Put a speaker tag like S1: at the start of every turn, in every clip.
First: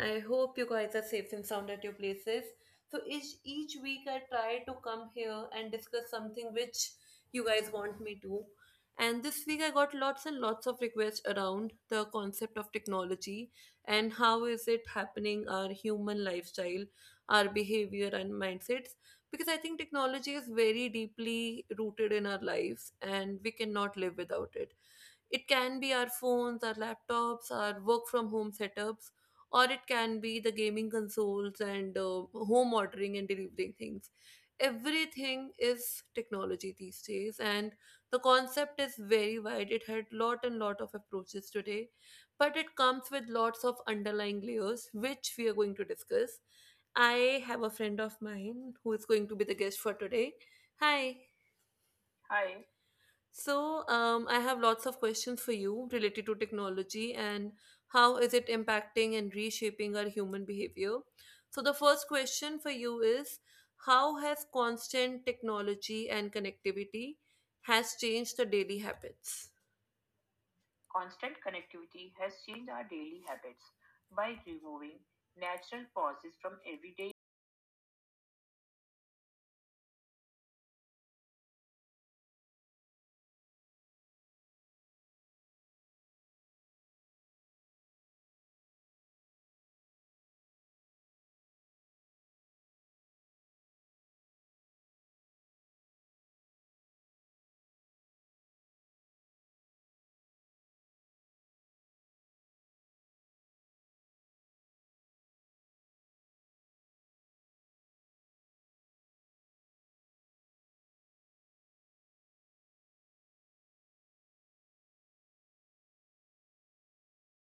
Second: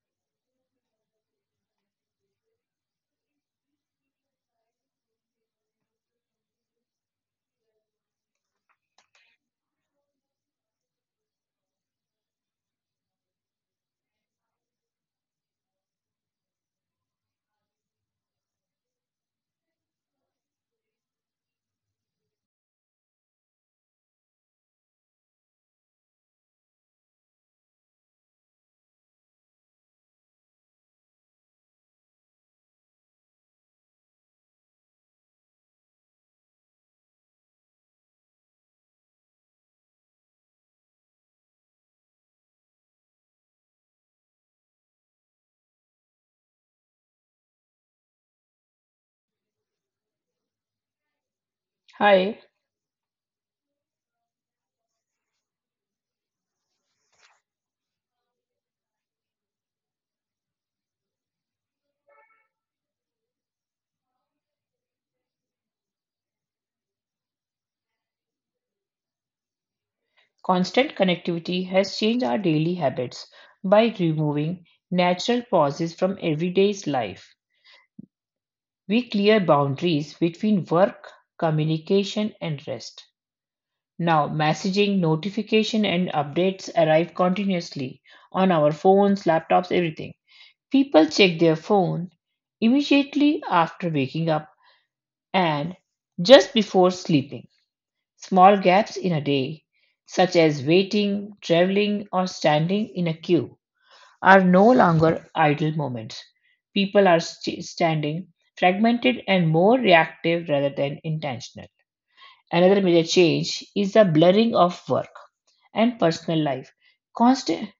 S1: I hope you guys are safe and sound at your places. So each week I try to come here and discuss something which you guys want me to. And this week I got lots and lots of requests around the concept of technology and how is it happening our human lifestyle, our behavior and mindsets because I think technology is very deeply rooted in our lives and we cannot live without it. It can be our phones, our laptops, our work from home setups, or it can be the gaming consoles and home ordering and delivering things. Everything is technology these days, and the concept is very wide. It had lot and lot of approaches today, but it comes with lots of underlying layers, which we are going to discuss. I have a friend of mine who is going to be the guest for today. Hi.
S2: Hi,
S1: Hi. So, I have lots of questions for you related to technology and how is it impacting and reshaping our human behavior. So, the first question for you is, how has constant technology and connectivity has changed the daily habits?
S2: constant connectivity
S1: Constant
S2: has changed our
S1: connectivity has
S2: daily
S1: changed our
S2: habits
S1: daily
S2: by
S1: habits
S2: removing
S1: by removing
S2: natural pauses
S1: natural
S2: from
S1: pauses
S2: everyday's
S1: from
S2: life.
S1: everyday.
S2: We clear boundaries between work, communication, and rest. Now, messaging, notification, and updates arrive continuously on our phones, laptops, everything. People check their phone immediately after waking up and just before sleeping. Small gaps in a day, such as waiting, traveling, or standing in a queue, are no longer idle moments. People are standing fragmented and more reactive rather than intentional. Another major change is the blurring of work and personal life. Constant,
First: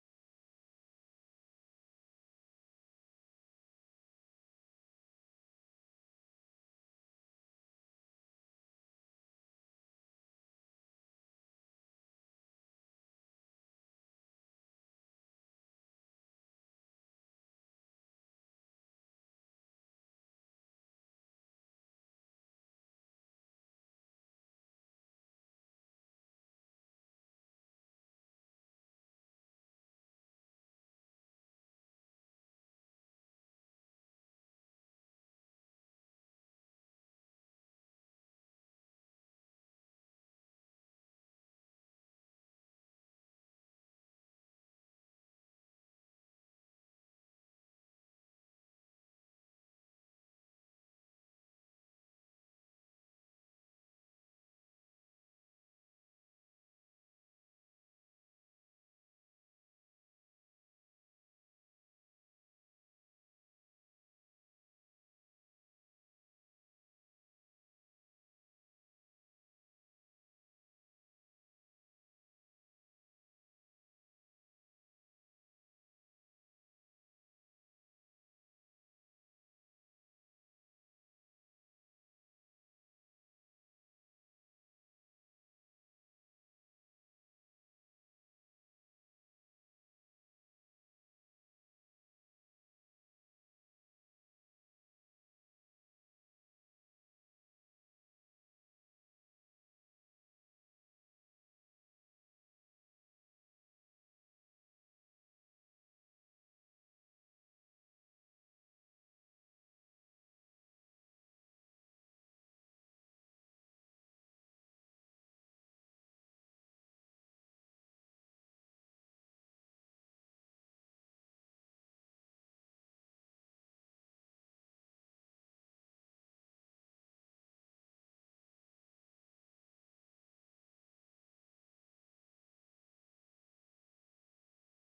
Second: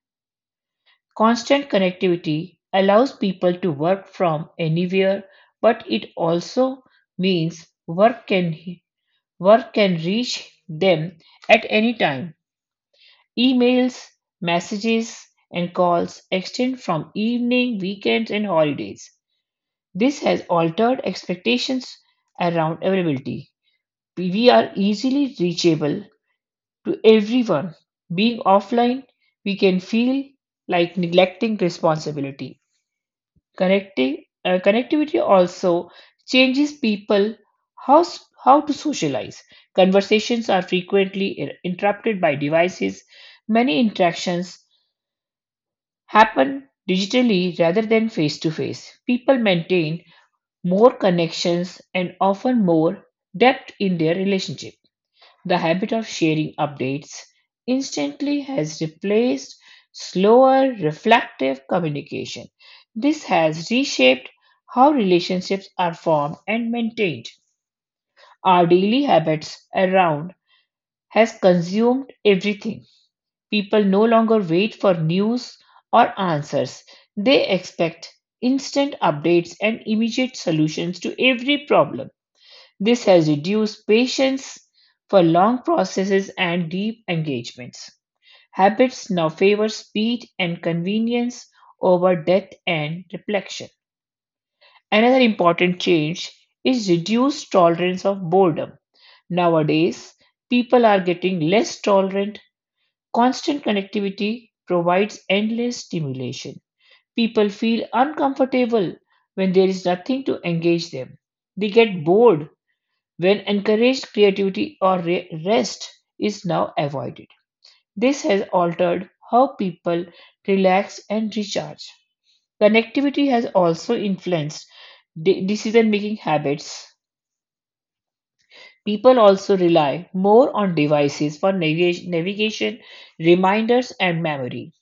S2: constant connectivity allows people to work from anywhere, but it also means work can reach them at any time. Emails, messages, and calls extend from evening, weekends, and holidays. This has altered expectations around availability. We are easily reachable to everyone. Being offline, we can feel like neglecting responsibility. Connectivity also changes people how, how to socialize. Conversations are frequently interrupted by devices. Many interactions happen digitally rather than face to face. People maintain more connections and often more depth in their relationship. The habit of sharing updates instantly has replaced slower, reflective communication. This has reshaped how relationships are formed and maintained. Our daily habits around has consumed everything. People no longer wait for news or answers. They expect instant updates and immediate solutions to every problem. This has reduced patience for long processes and deep engagements. Habits now favor speed and convenience over depth and reflection. Another important change is reduced tolerance of boredom. Nowadays, people are getting less tolerant. Constant connectivity provides endless stimulation. People feel uncomfortable when there is nothing to engage them. They get bored when encouraged creativity or rest is now avoided. This has altered how people relax and recharge. Connectivity has also influenced decision making habits. People also rely more on devices for navigation, reminders, and memory.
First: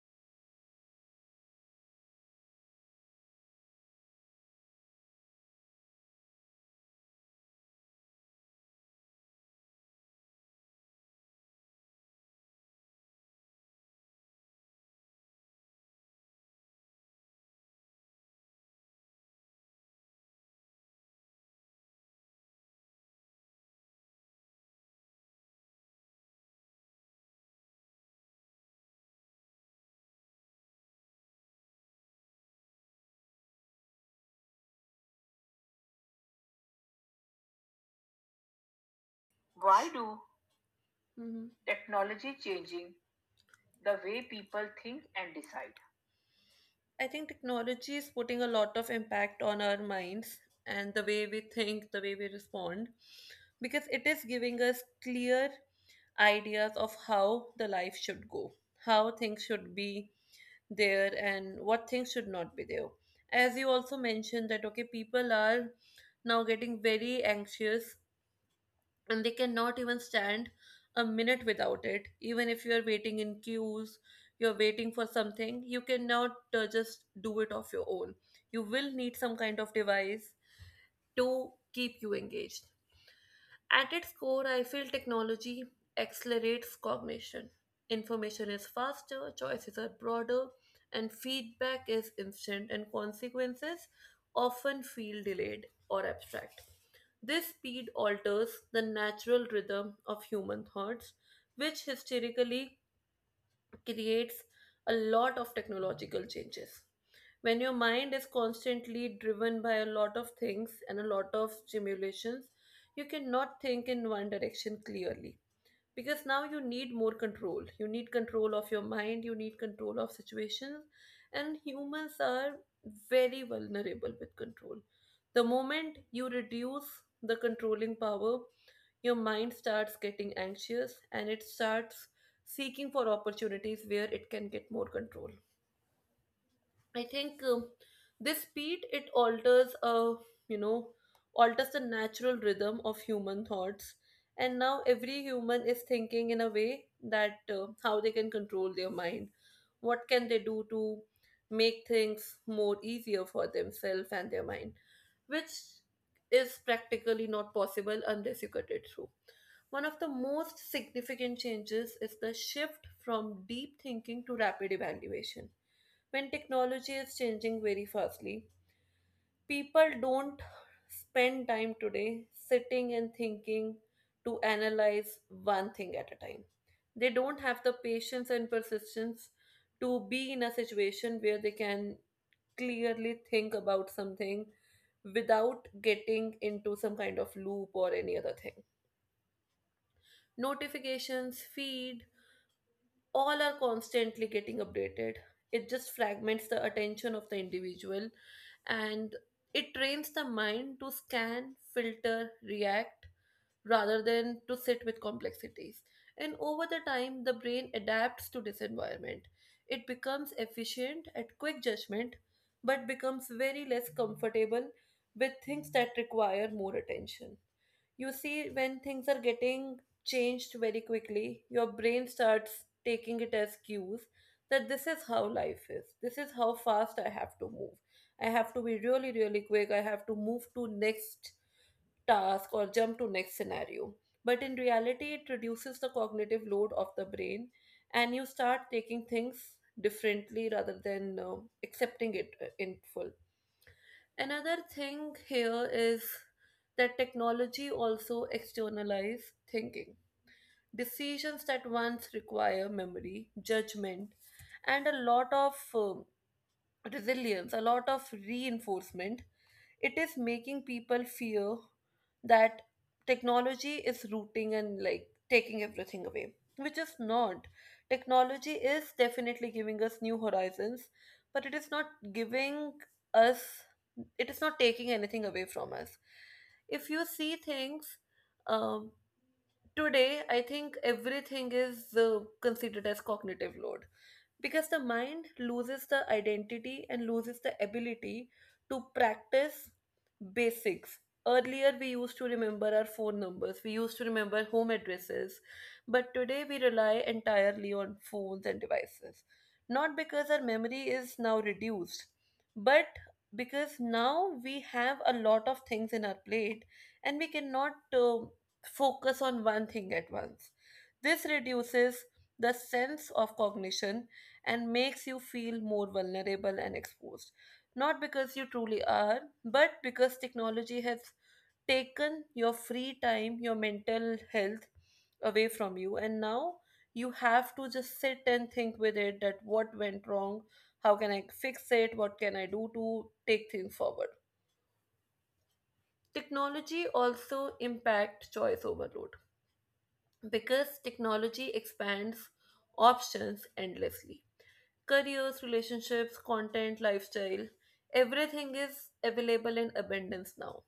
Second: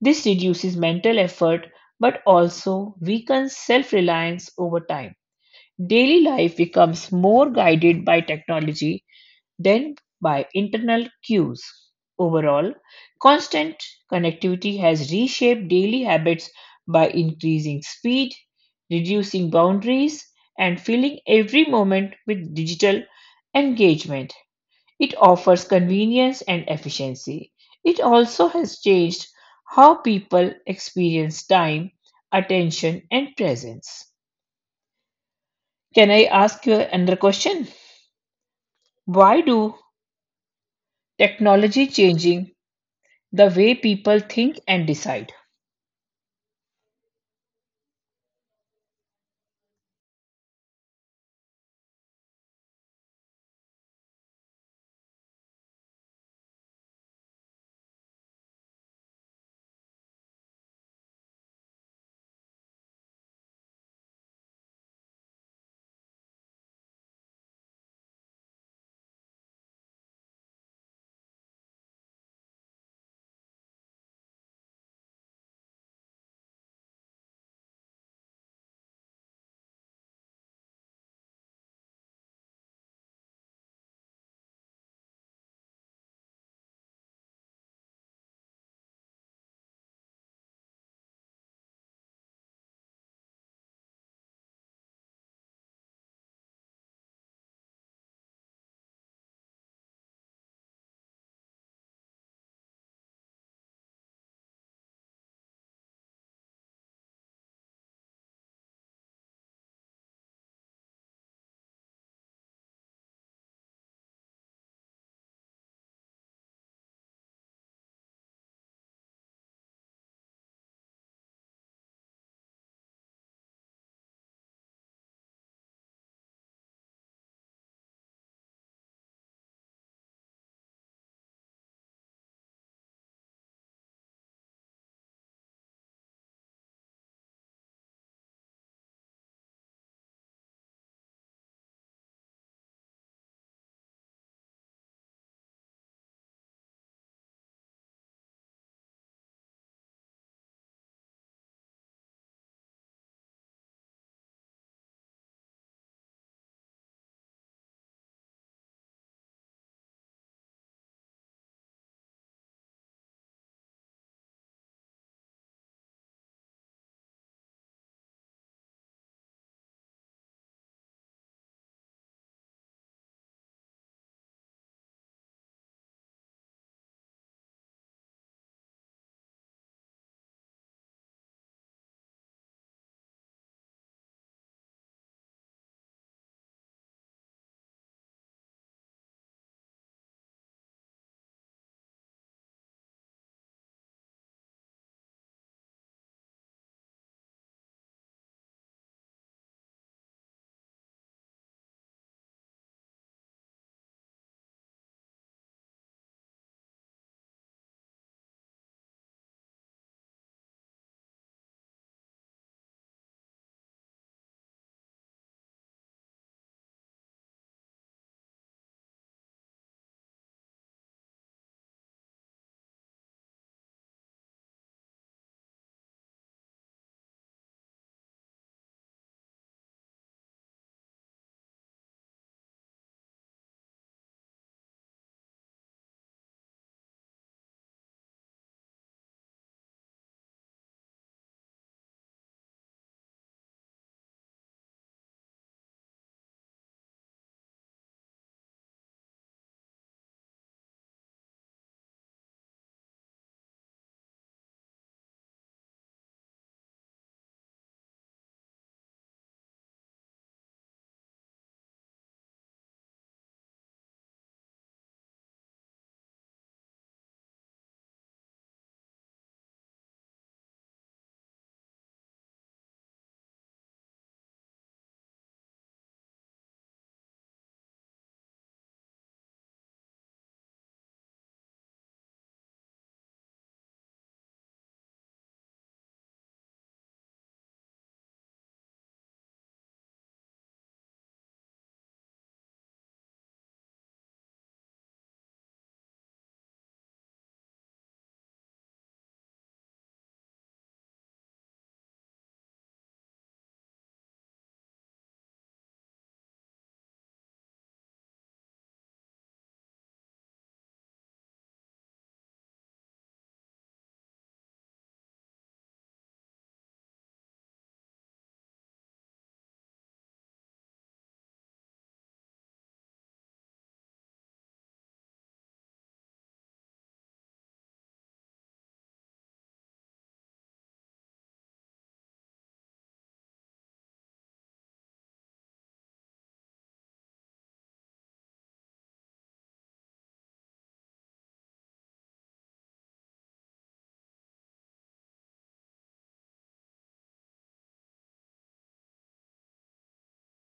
S2: This reduces mental effort but also weakens self reliance over time. Daily life becomes more guided by technology than by internal cues. Overall, constant connectivity has reshaped daily habits by increasing speed, reducing boundaries, and filling every moment with digital engagement. It offers convenience and efficiency. It also has changed how people experience time, attention, and presence. Can I ask you another question? Why do
S1: Why do Mhm.
S2: technology
S1: technology
S2: changing
S1: changing
S2: the way
S1: the
S2: people
S1: way
S2: think
S1: people
S2: and
S1: think
S2: decide?
S1: and decide? I think technology is putting a lot of impact on our minds and the way we think, the way we respond, because it is giving us clear ideas of how the life should go, how things should be there, and what things should not be there. As you also mentioned, that okay, people are now getting very anxious and they cannot even stand a minute without it, even if you're waiting in queues, you're waiting for something, you cannot just do it of your own, you will need some kind of device to keep you engaged. At its core, I feel technology accelerates cognition. Information is faster, choices are broader, and feedback is instant, and consequences often feel delayed or abstract. This speed alters the natural rhythm of human thoughts, which historically creates a lot of technological changes. When your mind is constantly driven by a lot of things and a lot of stimulations, you cannot think in one direction clearly, because now you need more control, you need control of your mind, you need control of situations, and humans are very vulnerable with control. The moment you reduce the controlling power, your mind starts getting anxious and it starts seeking for opportunities where it can get more control. I think this speed it alters you know alters the natural rhythm of human thoughts, and now every human is thinking in a way that how they can control their mind, what can they do to make things more easier for themselves and their mind, which is practically not possible unless you cut it through. One of the most significant changes is the shift from deep thinking to rapid evaluation when technology is changing very fastly. People don't spend time today sitting and thinking to analyze one thing at a time. They don't have the patience and persistence to be in a situation where they can clearly think about something without getting into some kind of loop or any other thing. Notifications, feed, all are constantly getting updated. It just fragments the attention of the individual and it trains the mind to scan, filter, react rather than to sit with complexities. And over the time, the brain adapts to this environment. It becomes efficient at quick judgment but becomes very less comfortable with things that require more attention. You see, when things are getting changed very quickly, your brain starts taking it as cues that this is how life is. This is how fast I have to move. I have to be really, really quick. I have to move to next task or jump to next scenario. But in reality, it reduces the cognitive load of the brain and you start taking things differently rather than accepting it in full. Another thing here is that technology also externalize thinking. Decisions that once require memory, judgment, and a lot of resilience, a lot of reinforcement, it is making people fear that technology is rooting and like taking everything away, which is not. Technology is definitely giving us new horizons, but it is not giving us, it is not taking anything away from us. If you see things, um, today I think everything is considered as cognitive load, because the mind loses the identity and loses the ability to practice basics. Earlier we used to remember our phone numbers, we used to remember home addresses, but today we rely entirely on phones and devices, not because our memory is now reduced, but because now we have a lot of things in our plate and we cannot focus on one thing at once. This reduces the sense of cognition and makes you feel more vulnerable and exposed. Not because you truly are, but because technology has taken your free time, your mental health away from you, and now you have to just sit and think with it that what went wrong, how can I fix it, what can I do to take things forward. Technology also impact choice overload because technology expands options endlessly, careers, relationships, content, lifestyle, everything is available in abundance now.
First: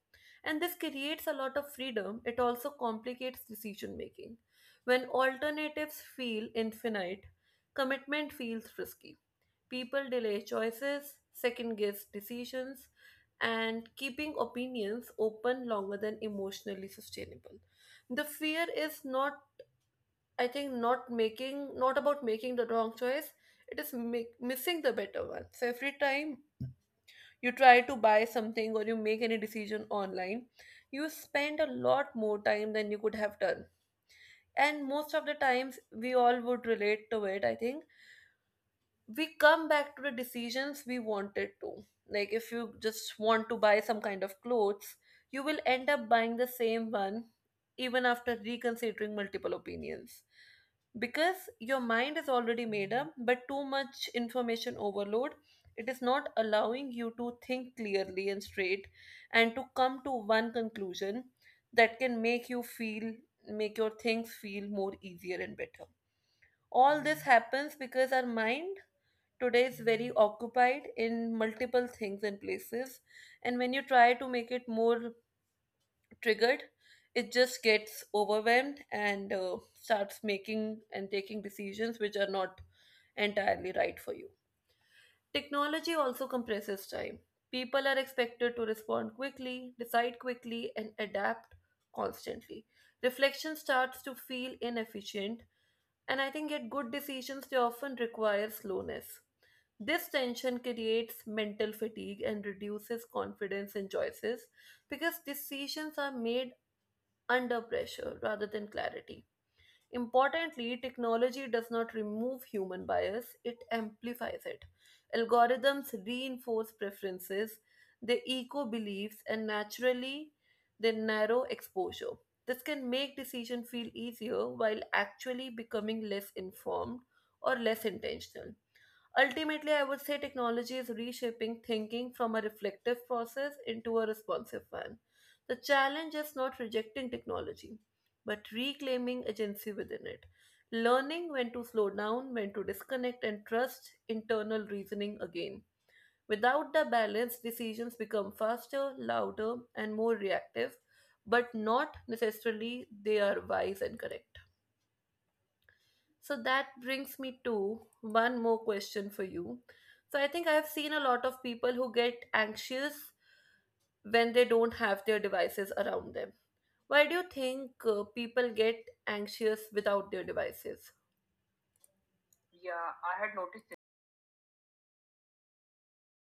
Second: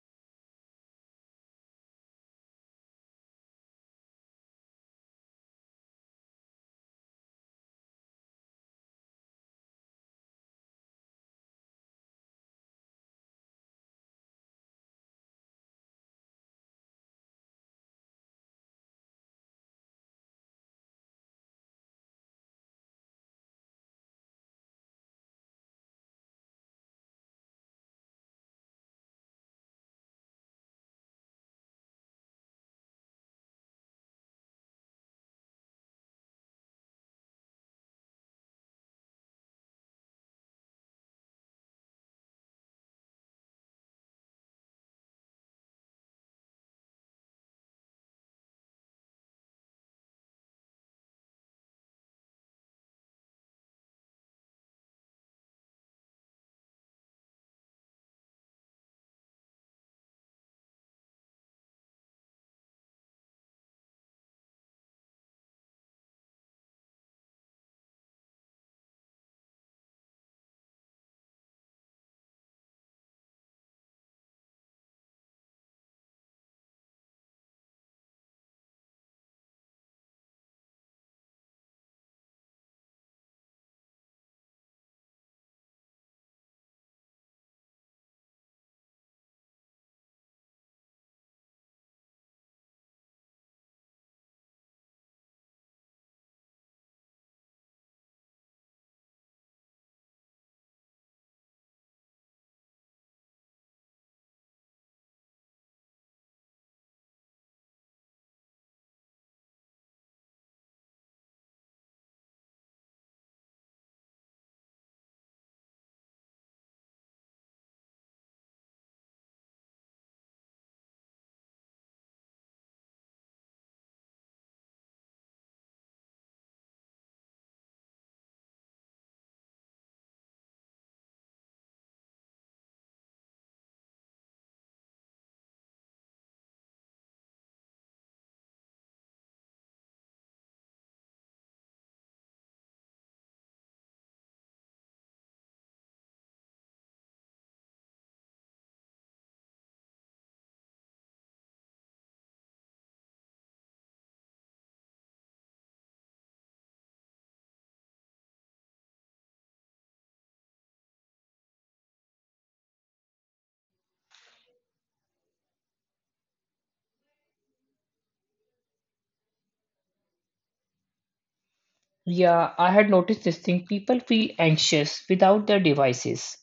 S1: And this creates a lot of freedom. It also complicates decision making. When alternatives feel infinite, commitment feels risky. People delay choices, second guess decisions, and keeping opinions open longer than emotionally sustainable. The fear is not, I think, not making, not about making the wrong choice. It is make, missing the better one. So every time you try to buy something or you make any decision online, you spend a lot more time than you could have done. And most of the times, we all would relate to it. I think we come back to the decisions we wanted to. Like if you just want to buy some kind of clothes, you will end up buying the same one even after reconsidering multiple opinions, because your mind is already made up but too much information overload, it is not allowing you to think clearly and straight and to come to one conclusion that can make you feel, make your things feel more easier and better. All this happens because our mind today is very occupied in multiple things and places, and when you try to make it more triggered, it just gets overwhelmed and starts making and taking decisions which are not entirely right for you. Technology also compresses time. People are expected to respond quickly, decide quickly, and adapt constantly. Reflection starts to feel inefficient, and I think yet good decisions they often require slowness. This tension creates mental fatigue and reduces confidence in choices because decisions are made under pressure rather than clarity. Importantly, technology does not remove human bias, it amplifies it. Algorithms reinforce preferences, they echo beliefs, and naturally, they narrow exposure. This can make decision feel easier while actually becoming less informed or less intentional. Ultimately, I would say technology is reshaping thinking from a reflective process into a responsive one. The challenge is not rejecting technology, but reclaiming agency within it. Learning when to slow down, when to disconnect, and trust internal reasoning again. Without the balance, decisions become faster, louder, and more reactive, but not necessarily they are wise and correct. So that brings me to one more question for you. So I think I have seen a lot of people who get anxious when they don't have their devices around them. Why do you think people get anxious without their devices?
S2: Yeah, I had
S1: Yeah,
S2: noticed
S1: I
S2: this
S1: had
S2: thing.
S1: noticed it.
S2: People feel anxious without their devices.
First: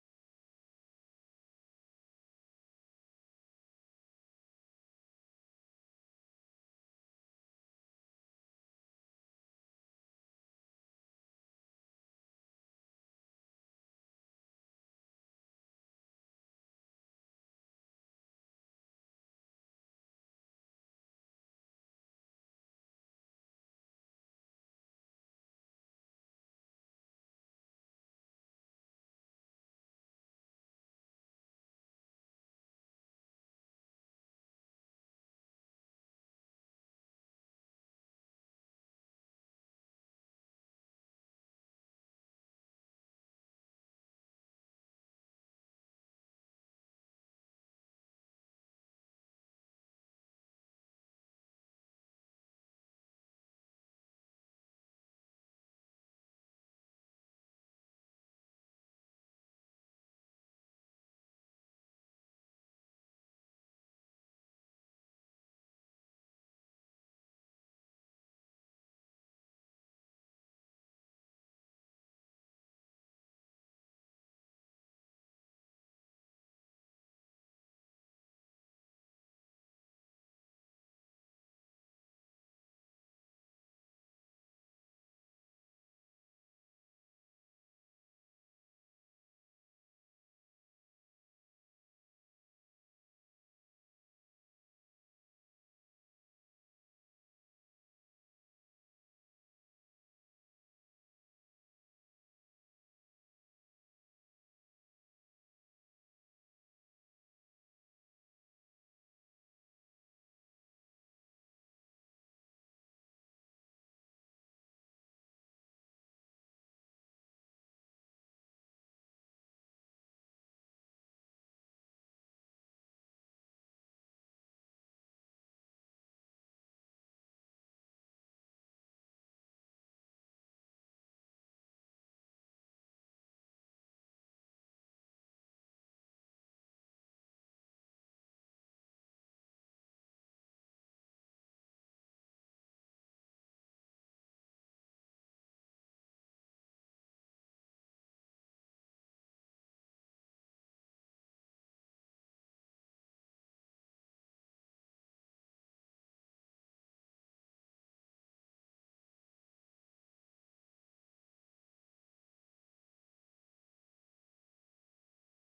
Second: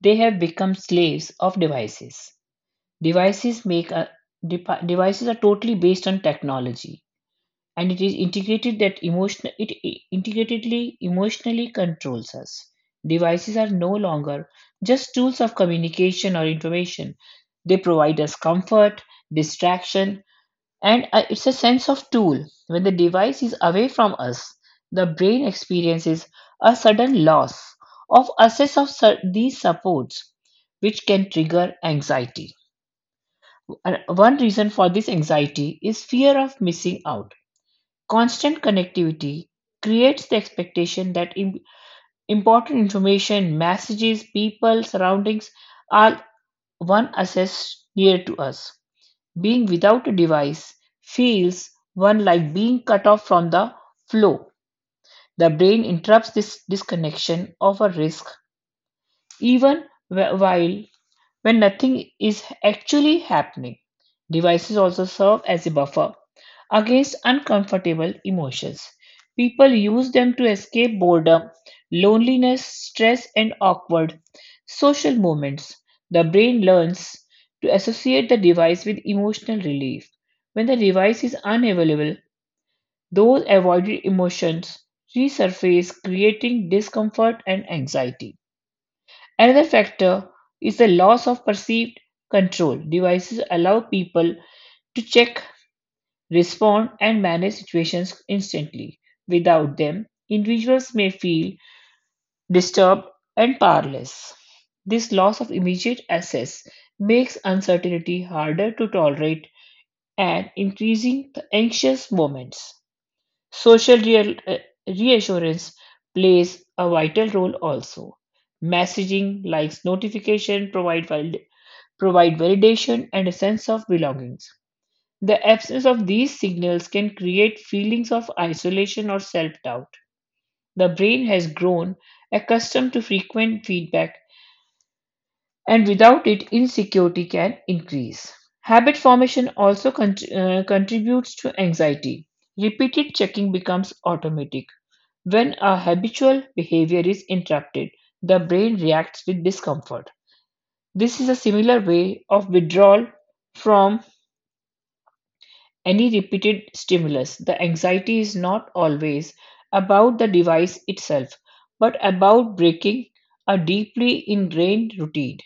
S2: They have become slaves of devices. Devices make a devices are totally based on technology, and it is integrated that emotional it I- integratedly emotionally controls us. Devices are no longer just tools of communication or information. They provide us comfort, distraction, and it's a sense of tool. When the device is away from us, the brain experiences a sudden loss of access of these supports, which can trigger anxiety. And one reason for this anxiety is fear of missing out. Constant connectivity creates the expectation that important information, messages, people, surroundings are one assess near to us. Being without a device feels one like being cut off from the flow. The brain interrupts this disconnection of a risk, even while when nothing is actually happening. Devices also serve as a buffer against uncomfortable emotions. People use them to escape boredom, loneliness, stress, and awkward social moments. The brain learns to associate the device with emotional relief. When the device is unavailable, those avoided emotions resurface, creating discomfort and anxiety. Another factor is the loss of perceived control. Devices allow people to check, respond, and manage situations instantly. Without them, individuals may feel disturbed and powerless. This loss of immediate access makes uncertainty harder to tolerate and increasing the anxious moments. Social reassurance plays a vital role also. Messaging like notification provide validation and a sense of belongings. The absence of these signals can create feelings of isolation or self doubt. The brain has grown accustomed to frequent feedback, and without it, insecurity can increase. Habit formation also contributes to anxiety. Repeated checking becomes automatic. When a habitual behavior is interrupted, the brain reacts with discomfort. This is a similar way of withdrawal from any repeated stimulus. The anxiety is not always about the device itself, but about breaking a deeply ingrained routine.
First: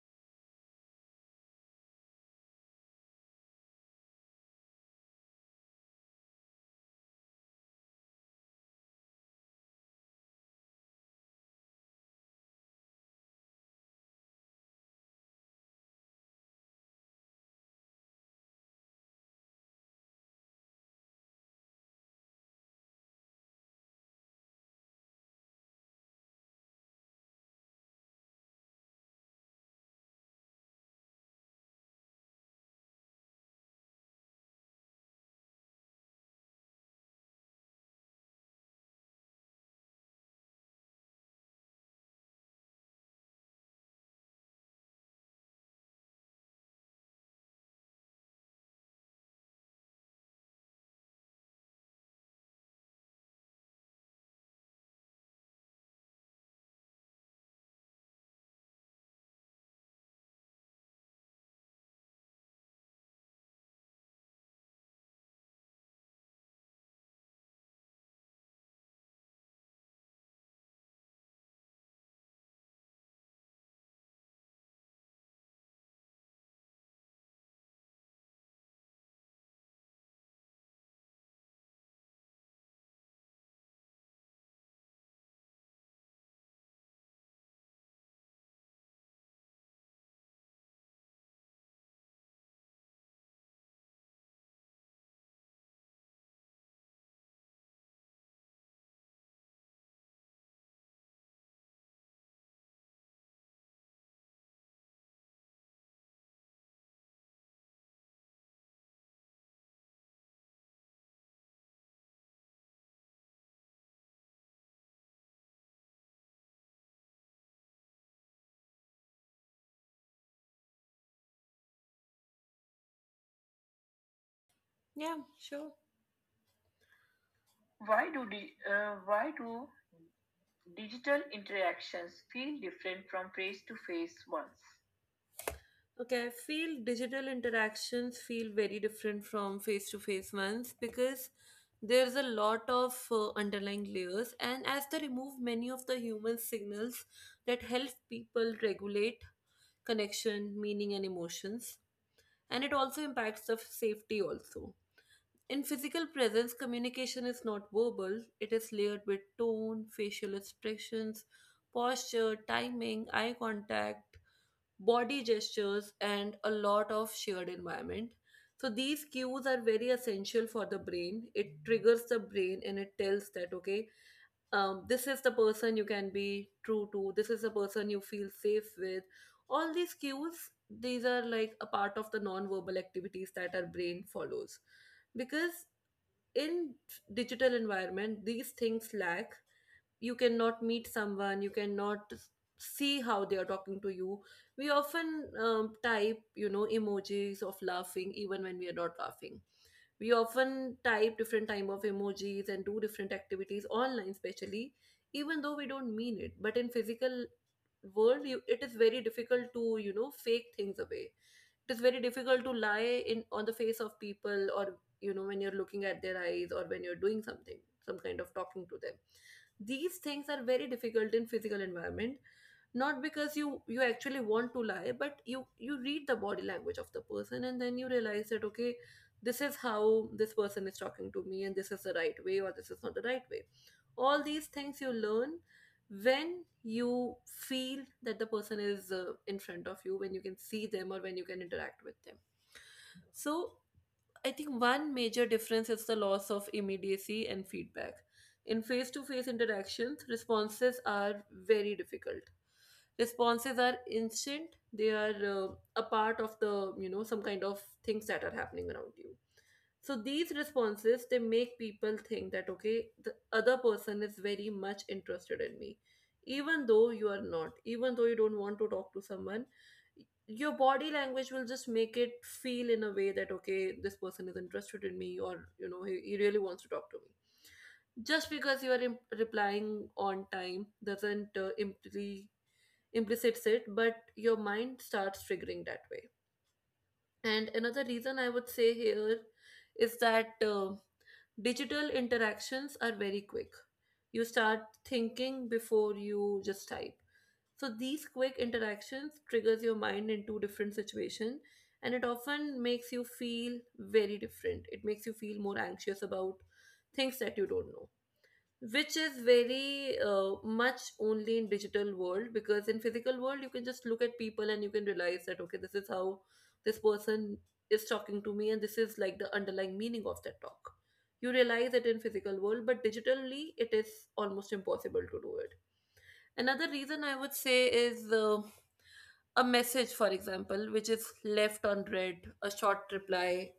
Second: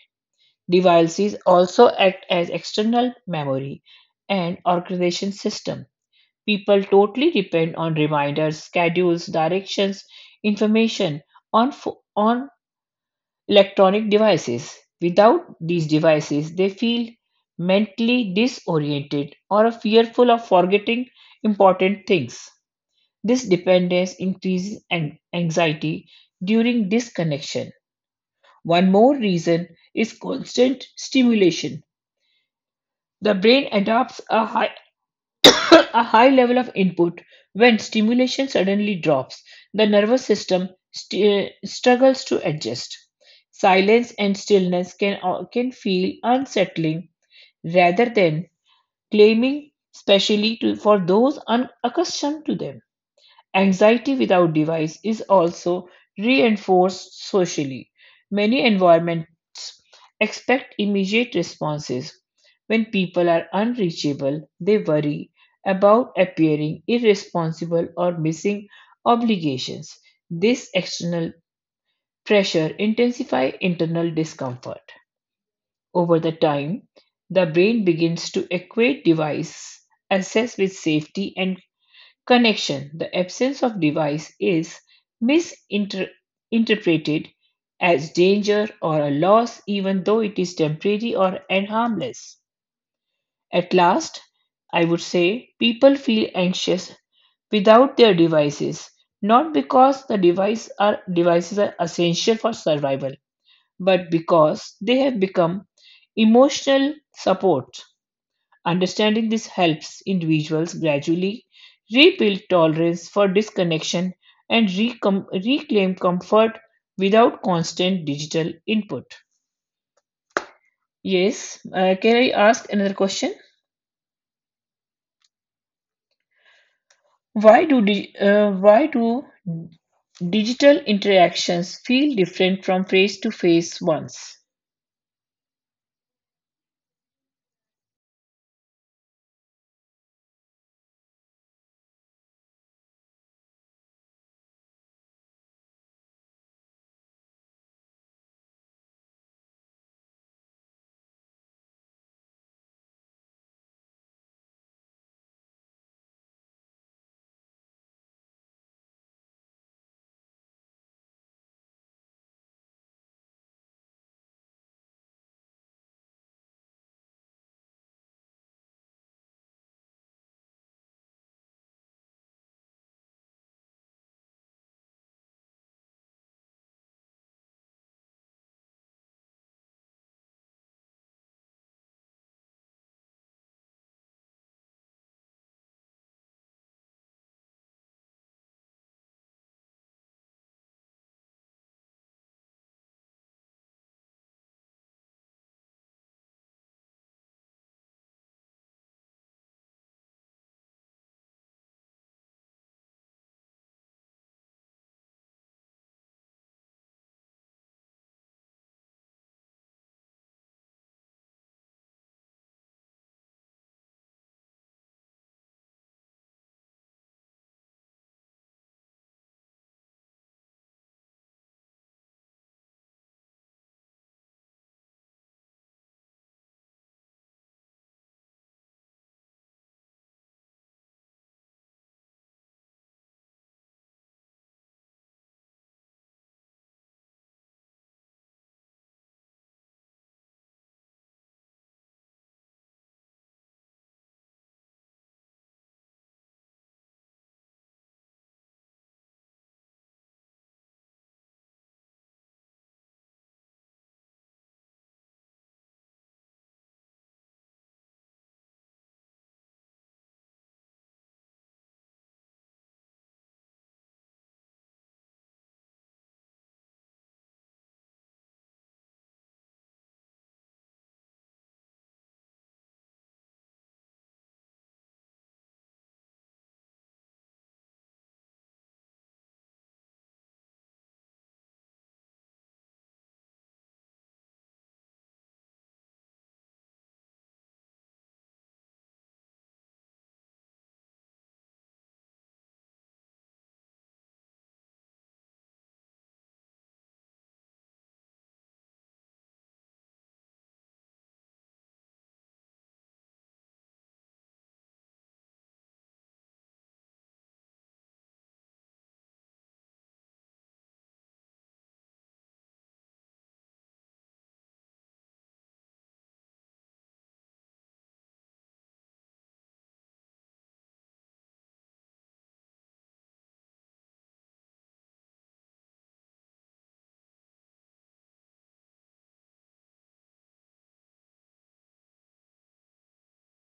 S2: Devices also act as external memory and organization system. People totally depend on reminders, schedules, directions, information on electronic devices. Without these devices, they feel mentally disoriented or fearful of forgetting important things. This dependence increases anxiety during disconnection. One more reason is constant stimulation. The brain adopts a a high level of input. When stimulation suddenly drops, the nervous system struggles to adjust. Silence and stillness can feel unsettling rather than claiming, especially to, for those unaccustomed to them. Anxiety without device is also reinforced socially. Many environments expect immediate responses. When people are unreachable, they worry about appearing irresponsible or missing obligations. This external pressure intensifies internal discomfort. Over the time, the brain begins to equate device access with safety and connection. The absence of device is misinterpreted as danger or a loss, even though it is temporary or and harmless. At last, I would say people feel anxious without their devices, not because the devices are essential for survival, but because they have become emotional support. Understanding this helps individuals gradually rebuild tolerance for disconnection and reclaim comfort without constant digital input. Yes, can I ask another question?
S1: Yeah, sure. Why do di-
S2: Why
S1: uh,
S2: do
S1: why do
S2: digital
S1: digital
S2: interactions feel
S1: interactions feel
S2: different from
S1: different
S2: face
S1: from
S2: to
S1: face to
S2: face
S1: face
S2: ones?
S1: ones? Okay, I feel digital interactions feel very different from face to face ones because there's a lot of underlying layers, and as they remove many of the human signals that help people regulate connection, meaning, and emotions, and it also impacts the safety also. In physical presence, communication is not verbal, it is layered with tone, facial expressions, posture, timing, eye contact, body gestures, and a lot of shared environment. So, these cues are very essential for the brain. It triggers the brain and it tells that, okay, this is the person you can be true to, this is the person you feel safe with. All these cues, these are like a part of the non verbal activities that our brain follows because in digital environment these things lack. You cannot meet someone, you cannot see how they are talking to you. We often type emojis of laughing even when we are not laughing. We often type different type of emojis and do different activities online, especially even though we don't mean it. But in physical world you, it is very difficult to fake things away. It is very difficult to lie in on the face of people, or you know when you're looking at their eyes or when you're doing something, some kind of talking to them. These things are very difficult in physical environment, not because you actually want to lie, but you read the body language of the person and then you realize that okay, this is how this person is talking to me, and this is the right way or this is not the right way. All these things you learn when you feel that the person is in front of you, when you can see them or when you can interact with them. So I think one major difference is the loss of immediacy and feedback. In face to face interactions, responses are very difficult. Responses are instant, they are a part of the, you know, some kind of things that are happening around you. So these responses, they make people think that, okay, the other person is very much interested in me. Even though you are not, even though you don't want to talk to someone, your body language will just make it feel in a way that okay, this person is interested in me, or you know he really wants to talk to me, just because you are replying on time doesn't implicits it, but your mind starts triggering that way. And another reason I would say here is that digital interactions are very quick. You start thinking before you just type. So these quick interactions triggers your mind into different situation, and it often makes you feel very different. It makes you feel more anxious about things that you don't know, which is very much only in digital world, because in physical world you can just look at people and you can realize that okay, this is how this person is talking to me, and this is like the underlying meaning of that talk. You realize it in physical world, but digitally it is almost impossible to do it. Another reason I would say is a message, for example, which is left unread, a short reply,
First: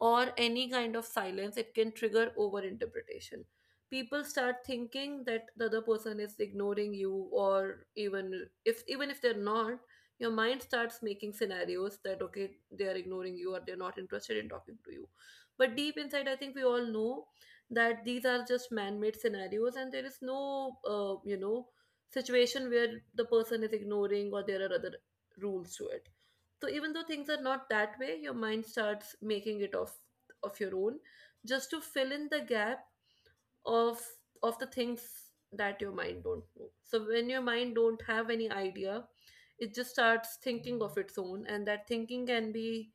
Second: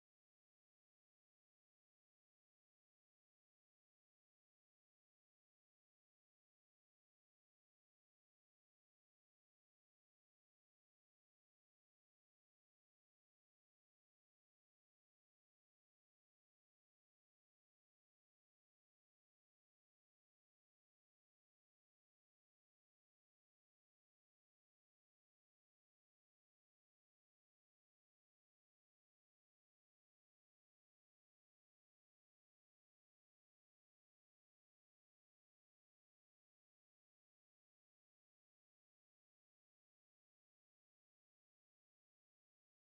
S1: or any kind of silence, it can trigger overinterpretation. People start thinking that the other person is ignoring you, or even if they're not, your mind starts making scenarios that okay, they are ignoring you or they're not interested in talking to you. But deep inside, I think we all know that these are just man-made scenarios, and there is no situation where the person is ignoring, or there are other rules to it. So even though things are not that way, your mind starts making it of your own, just to fill in the gap of the things that your mind don't know. So when your mind don't have any idea, it just starts thinking of its own, and that thinking can be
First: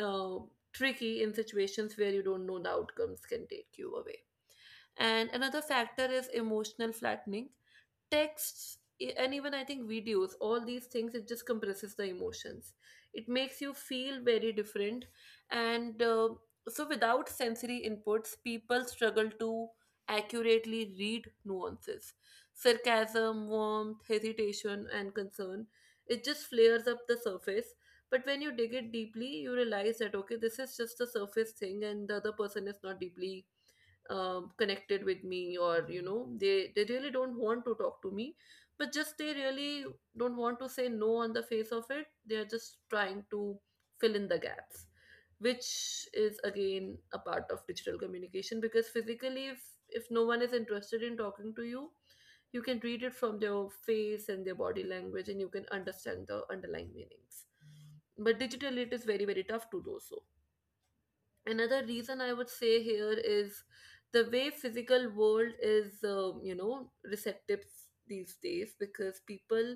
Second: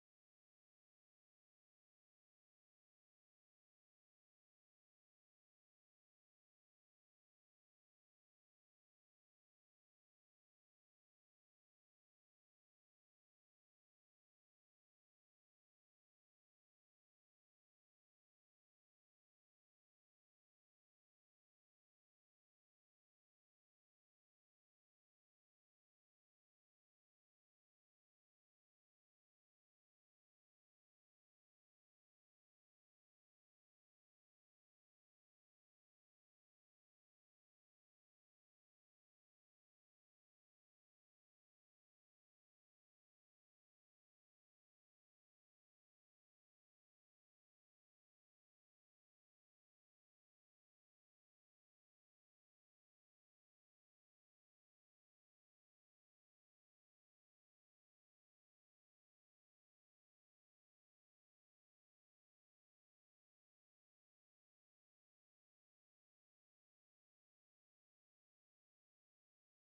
S1: uh, tricky in situations where you don't know, the outcomes can take you away. And another factor is emotional flattening. Texts and even I think videos, all these things, it just compresses the emotions. It makes you feel very different. And so without sensory inputs, people struggle to accurately read nuances, sarcasm, warmth, hesitation and concern. It just flares up the surface, but when you dig it deeply you realize that okay, this is just a surface thing and the other person is not deeply connected with me, or you know they really don't want to talk to me, but just they really don't want to say no on the face of it. They are just trying to fill in the gaps, which is again a part of digital communication, because physically if no one is interested in talking to you, you can read it from their face and their body language, and you can understand the underlying meanings. But digitally it is very very tough to do so. Another reason I would say here is the way physical world is you know receptive these days, because people,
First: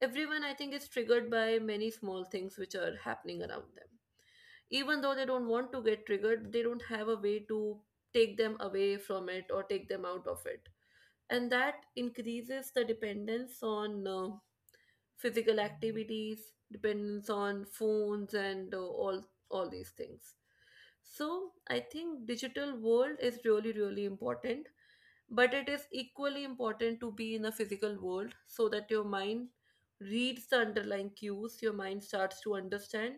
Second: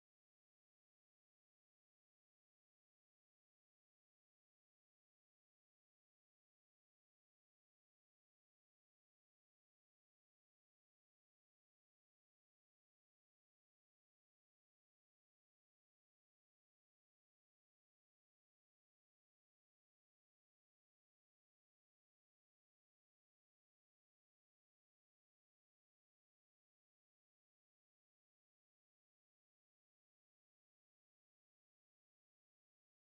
S1: everyone I think is triggered by many small things which are happening around them. Even though they don't want to get triggered, they don't have a way to take them away from it or take them out of it. And that increases the dependence on physical activities, dependence on phones and all these things. So I think digital world is really really important, but it is equally important to be in a physical world, so that your mind reads the underlying cues, your mind starts to understand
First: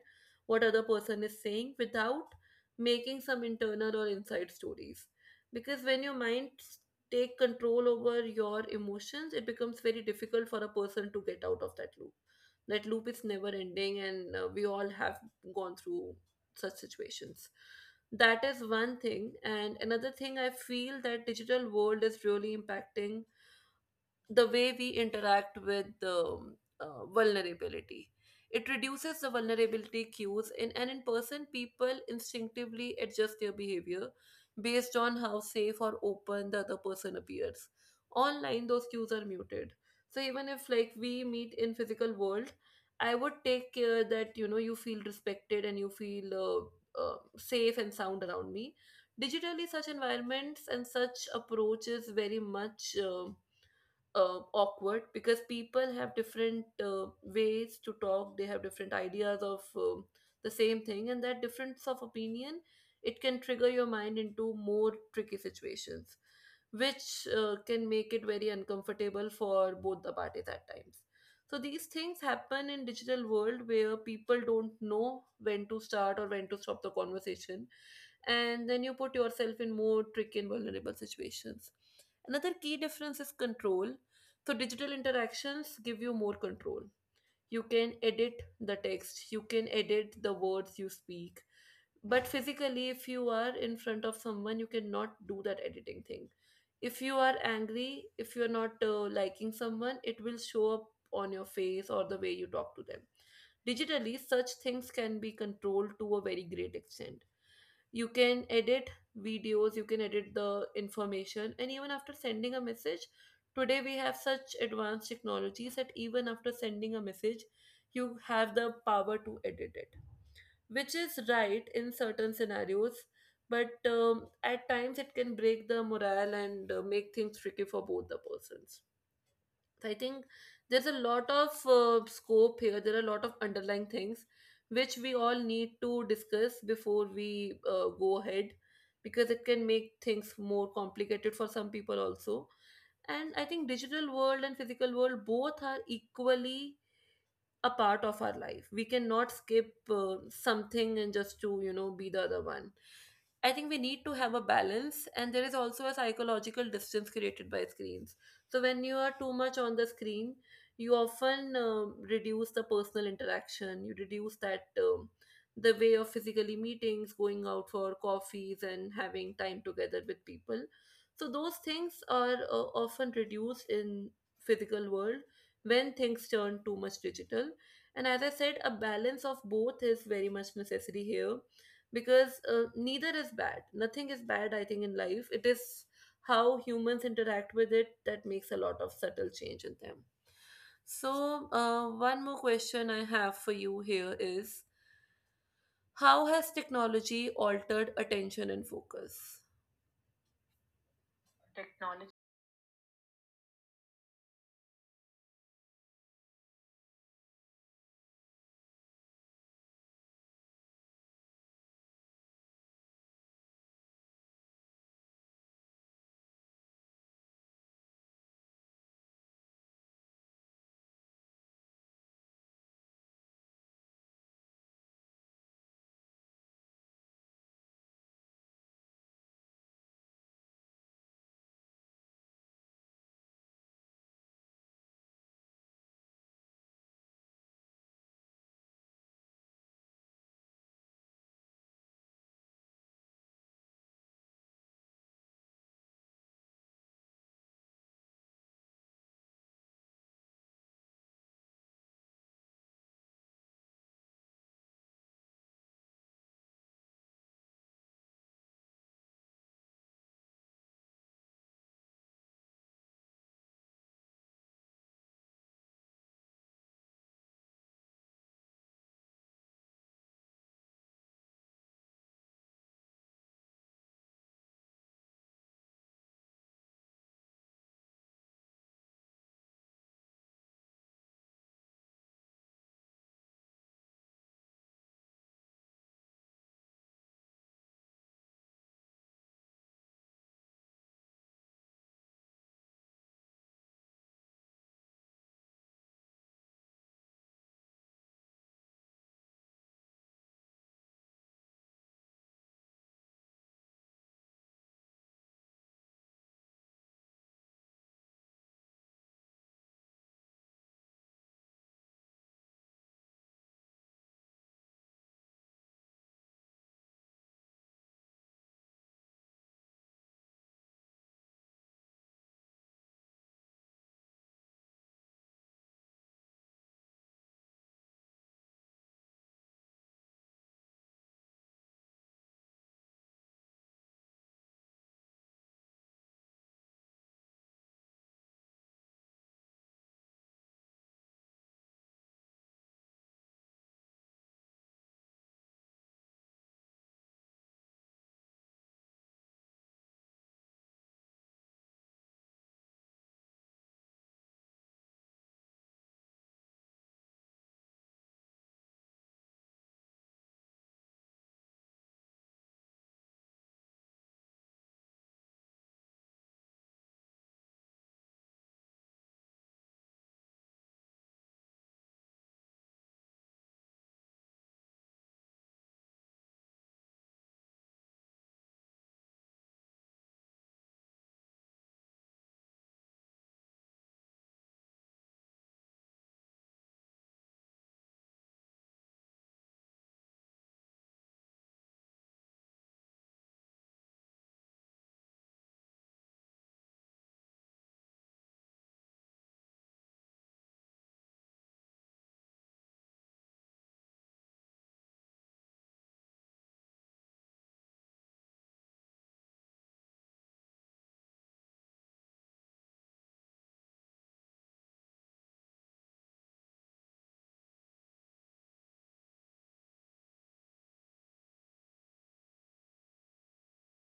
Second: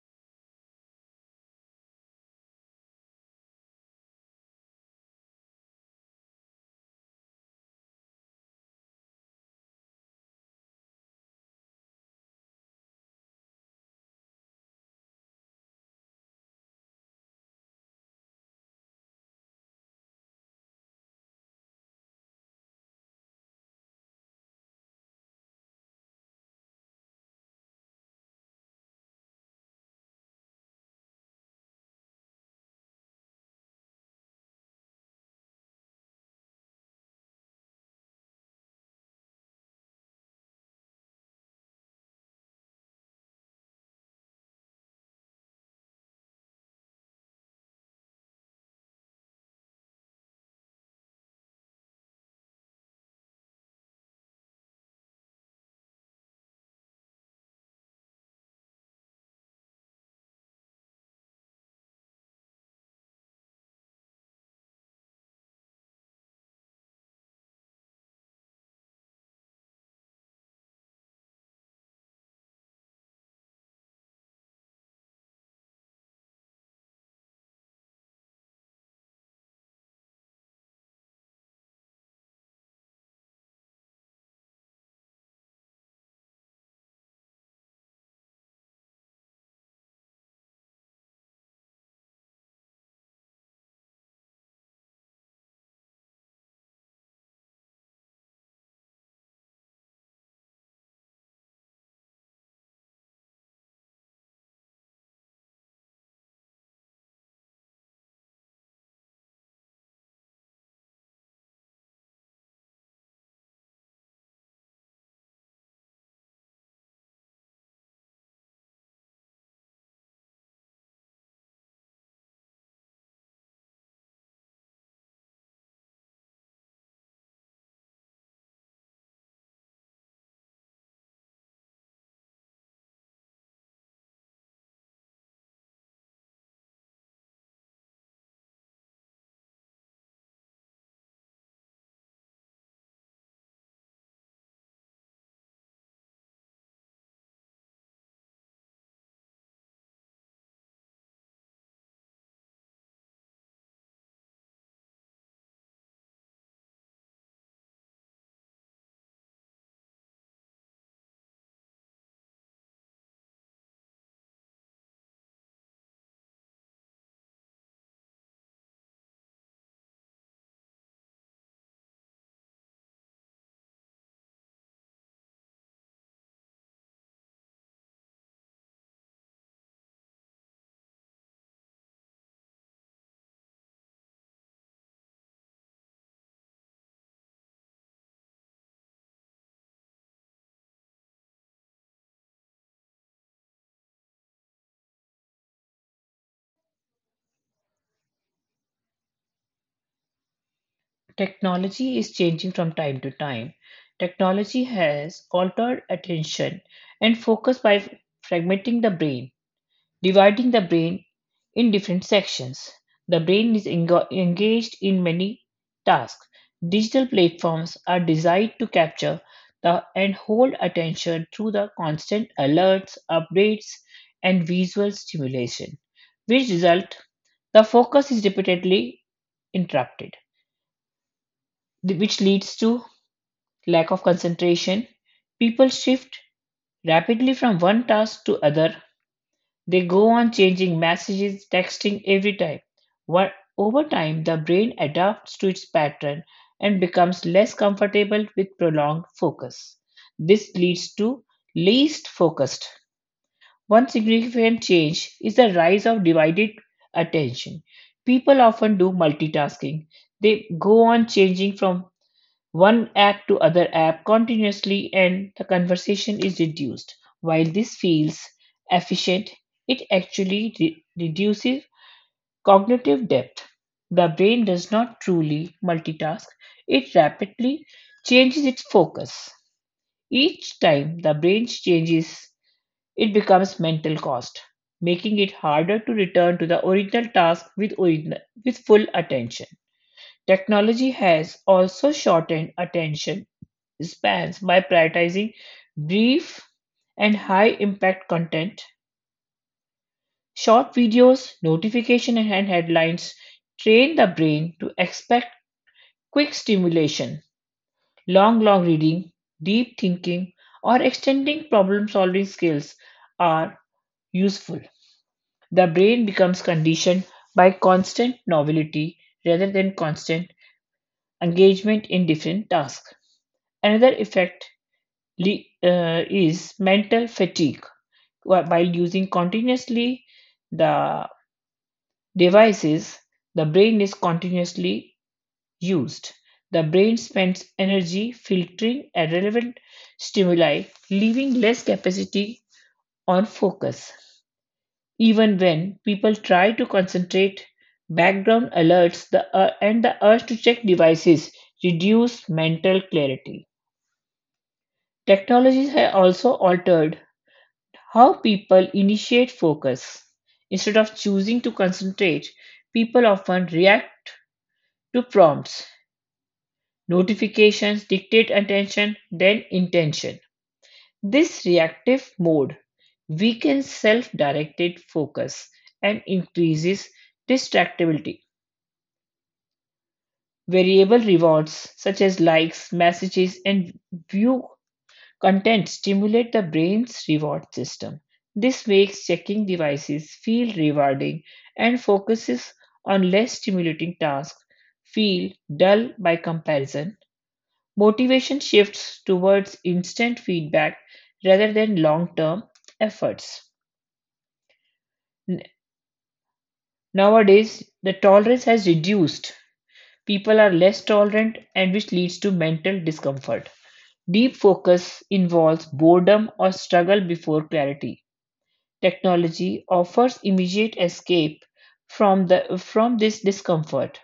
S1: what other person is saying without making some internal or inside stories. Because when your mind take control over your emotions, it becomes very difficult for a person to get out of that loop. That loop is never ending, and we all have gone through such situations. That is one thing, and another thing I feel that digital world is really impacting the way we interact with vulnerability. It reduces the vulnerability cues, in, and in person, people instinctively adjust their behavior based on how safe or open the other person appears. Online, those cues are muted. So even if like we meet in physical world, I would take care that you know you feel respected and you feel safe and sound around me. Digitally, such environments and such approach is very much. Awkward, because people have different ways to talk, they have different ideas of the same thing, and that difference of opinion, it can trigger your mind into more tricky situations, which can make it very uncomfortable for both the parties at times. So these things happen in digital world where people don't know when to start or when to stop the conversation, and then you put yourself in more tricky and vulnerable situations. Another key difference is control. So digital interactions give you more control. You can edit the text, you can edit the words you speak, but physically if you are in front of someone you cannot do that editing thing. If you are angry, if you are not liking someone, it will show up on your face or the way you talk to them. Digitally such things can be controlled to a very great extent. You can edit videos, you can edit the information, and even after sending a message, today we have such advanced technologies that even after sending a message, you have the power to edit it, which is right in certain scenarios, but at times it can break the morale and make things tricky for both the persons. So I think there's a lot of scope here. There are a lot of underlying things which we all need to discuss before we go ahead, because it can make things more complicated for some people also. And I think digital world and physical world both are equally a part of our life. We cannot skip something and just to you know be the other one. I think we need to have a balance, and there is also a psychological distance created by screens. So, when you are too much on the screen, you often reduce the personal interaction, you reduce that the way of physically meetings, going out for coffees, and having time together with people. So, those things are often reduced in physical world when things turn too much digital. And as I said, a balance of both is very much necessary here, because neither is bad, nothing is bad, I think in life it is how humans interact with it that makes a lot of subtle change in them. So one more question I have for you here is, how has technology altered attention and focus?
S2: Technology
S1: Technology.
S2: is changing from time to time. Technology has altered attention and focus by fragmenting the brain, dividing the brain in different sections. The brain is engaged in many tasks. Digital platforms are designed to capture the and hold attention through the constant alerts, updates, and visual stimulation, which result the focus is repeatedly interrupted, which leads to lack of concentration. People shift rapidly from one task to other. They go on changing messages, texting every time. What? Over time, the brain adapts to its pattern and becomes less comfortable with prolonged focus. This leads to least focused. One significant change is the rise of divided attention. People often do multitasking. They go on changing from one app to other app continuously, and the conversation is reduced. While this feels efficient, it actually reduces cognitive depth. The brain does not truly multitask, it rapidly changes its focus. Each time the brain changes, it becomes mental cost, making it harder to return to the original task with full attention. Technology has also shortened attention spans by prioritizing brief and high impact content. Short videos, notification, and headlines train the brain to expect quick stimulation. Long reading, deep thinking, or extending problem solving skills are useful. The brain becomes conditioned by constant novelty rather than constant engagement in different tasks. Another effect is mental fatigue. While using continuously the devices, the brain is continuously used. The brain spends energy filtering irrelevant stimuli, leaving less capacity on focus. Even when people try to concentrate, background alerts and the urge to check devices reduce mental clarity. Technologies have also altered how people initiate focus. Instead of choosing to concentrate, people often react to prompts. Notifications dictate attention, then intention. This reactive mode weakens self directed focus and increases distractibility. Variable rewards such as likes, messages, and view content stimulate the brain's reward system. This makes checking devices feel rewarding and focuses on less stimulating tasks feel dull by comparison. Motivation shifts towards instant feedback rather than long-term efforts. N- Nowadays, the tolerance has reduced. People are less tolerant and which leads to mental discomfort. Deep focus involves boredom or struggle before clarity. Technology offers immediate escape from this discomfort.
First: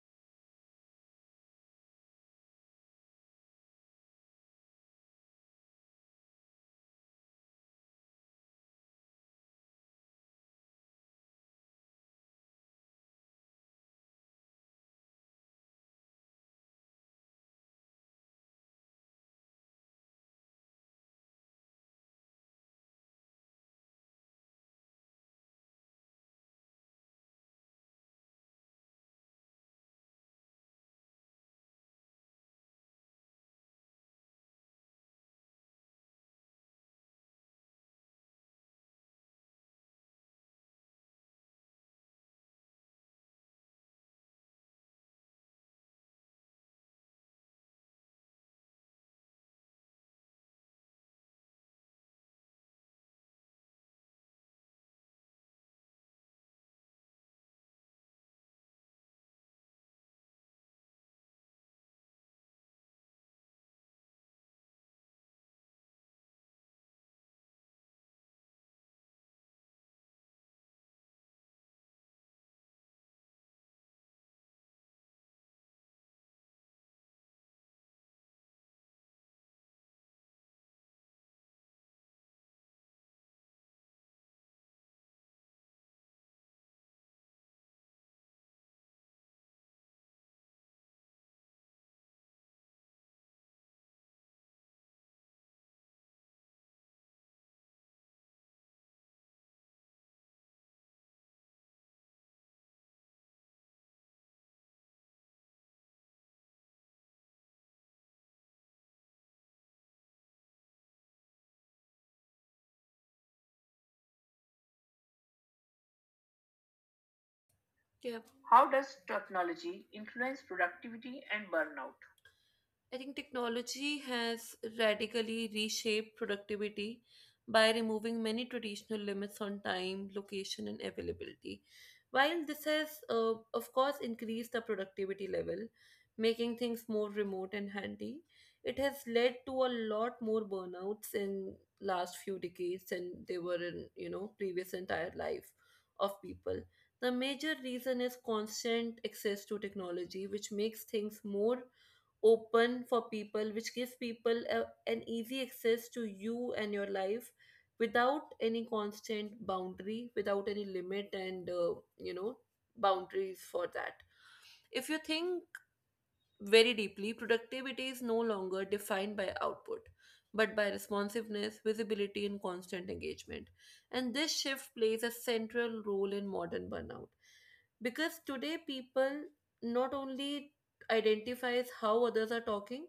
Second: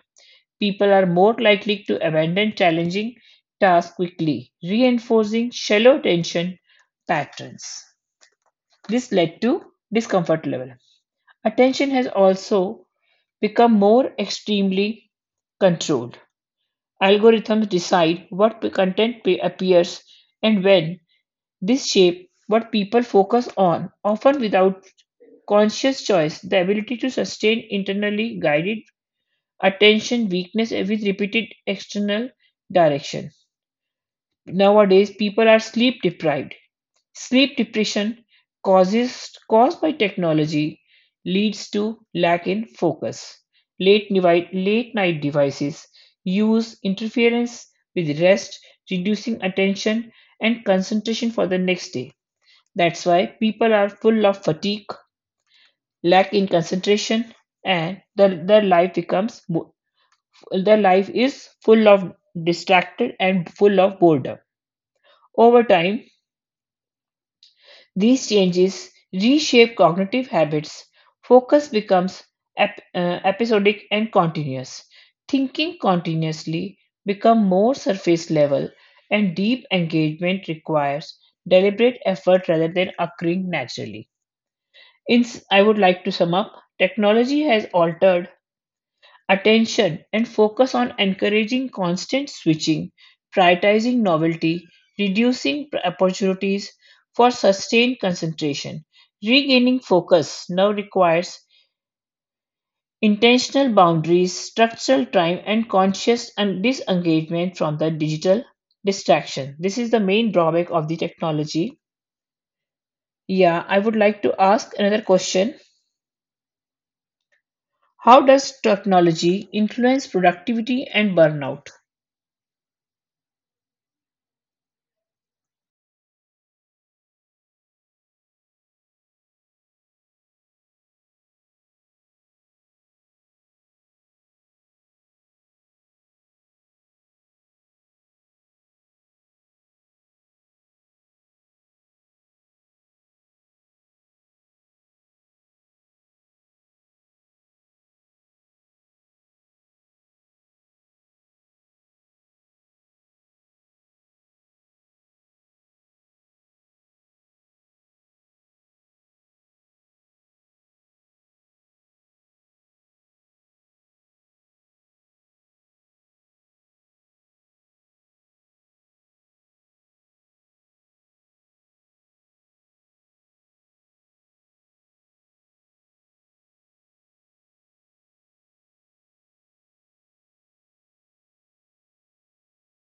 S2: People are more likely to abandon challenging tasks quickly, reinforcing shallow tension patterns. This led to discomfort level. Attention has also become more extremely controlled. Algorithms decide what content appears and when. This shape what people focus on, often without conscious choice. The ability to sustain internally guided attention weakness with repeated external direction. Nowadays, people are sleep deprived. Sleep depression causes caused by technology leads to lack in focus. Late night devices use interference with rest, reducing attention and concentration for the next day. That's why people are full of fatigue, lack in concentration, and their life becomes their life is full of distracted and full of boredom. Over time, these changes reshape cognitive habits. Focus becomes episodic and continuous. Thinking continuously become more surface level, and deep engagement requires deliberate effort rather than occurring naturally. In, I would like to sum up, technology has altered attention and focus on encouraging constant switching, prioritizing novelty, reducing opportunities for sustained concentration. Regaining focus now requires intentional boundaries, structural time, and conscious and disengagement from the digital distraction. This is the main drawback of the technology. Yeah, I would like to ask another question. How
S1: Yeah.
S2: does
S1: How does
S2: technology
S1: technology
S2: influence
S1: influence
S2: productivity and
S1: productivity and
S2: burnout?
S1: burnout? I think technology has radically reshaped productivity by removing many traditional limits on time, location, and availability. While this has, of course, increased the productivity level, making things more remote and handy, it has led to a lot more burnouts in last few decades than they were in you know previous entire life of people. The major reason is constant access to technology, which makes things more open for people, which gives people a, an easy access to you and your life, without any constant boundary, without any limit, and you know boundaries for that. If you think very deeply, productivity is no longer defined by output, but by responsiveness, visibility, and constant engagement. And this shift plays a central role in modern burnout because today people not only identifies how others are talking.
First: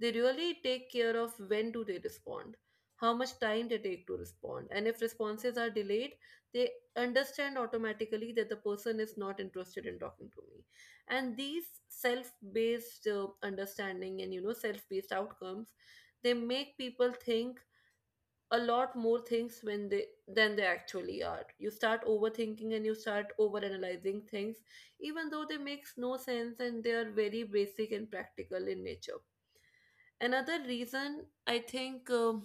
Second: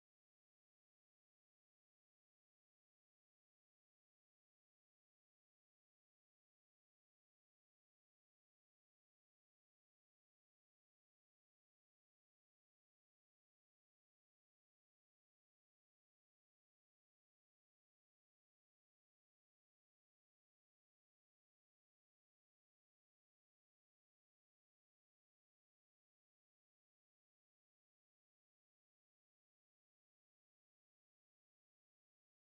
S1: They really take care of when do they respond, how much time they take to respond, and if responses are delayed they understand automatically that the person is not interested in talking to me. And these self-based understanding and self-based outcomes, they make people think a lot more things when they, than they actually are. You start overthinking and you start overanalyzing things even though they makes no sense and they are very basic and practical in nature. Another reason I think,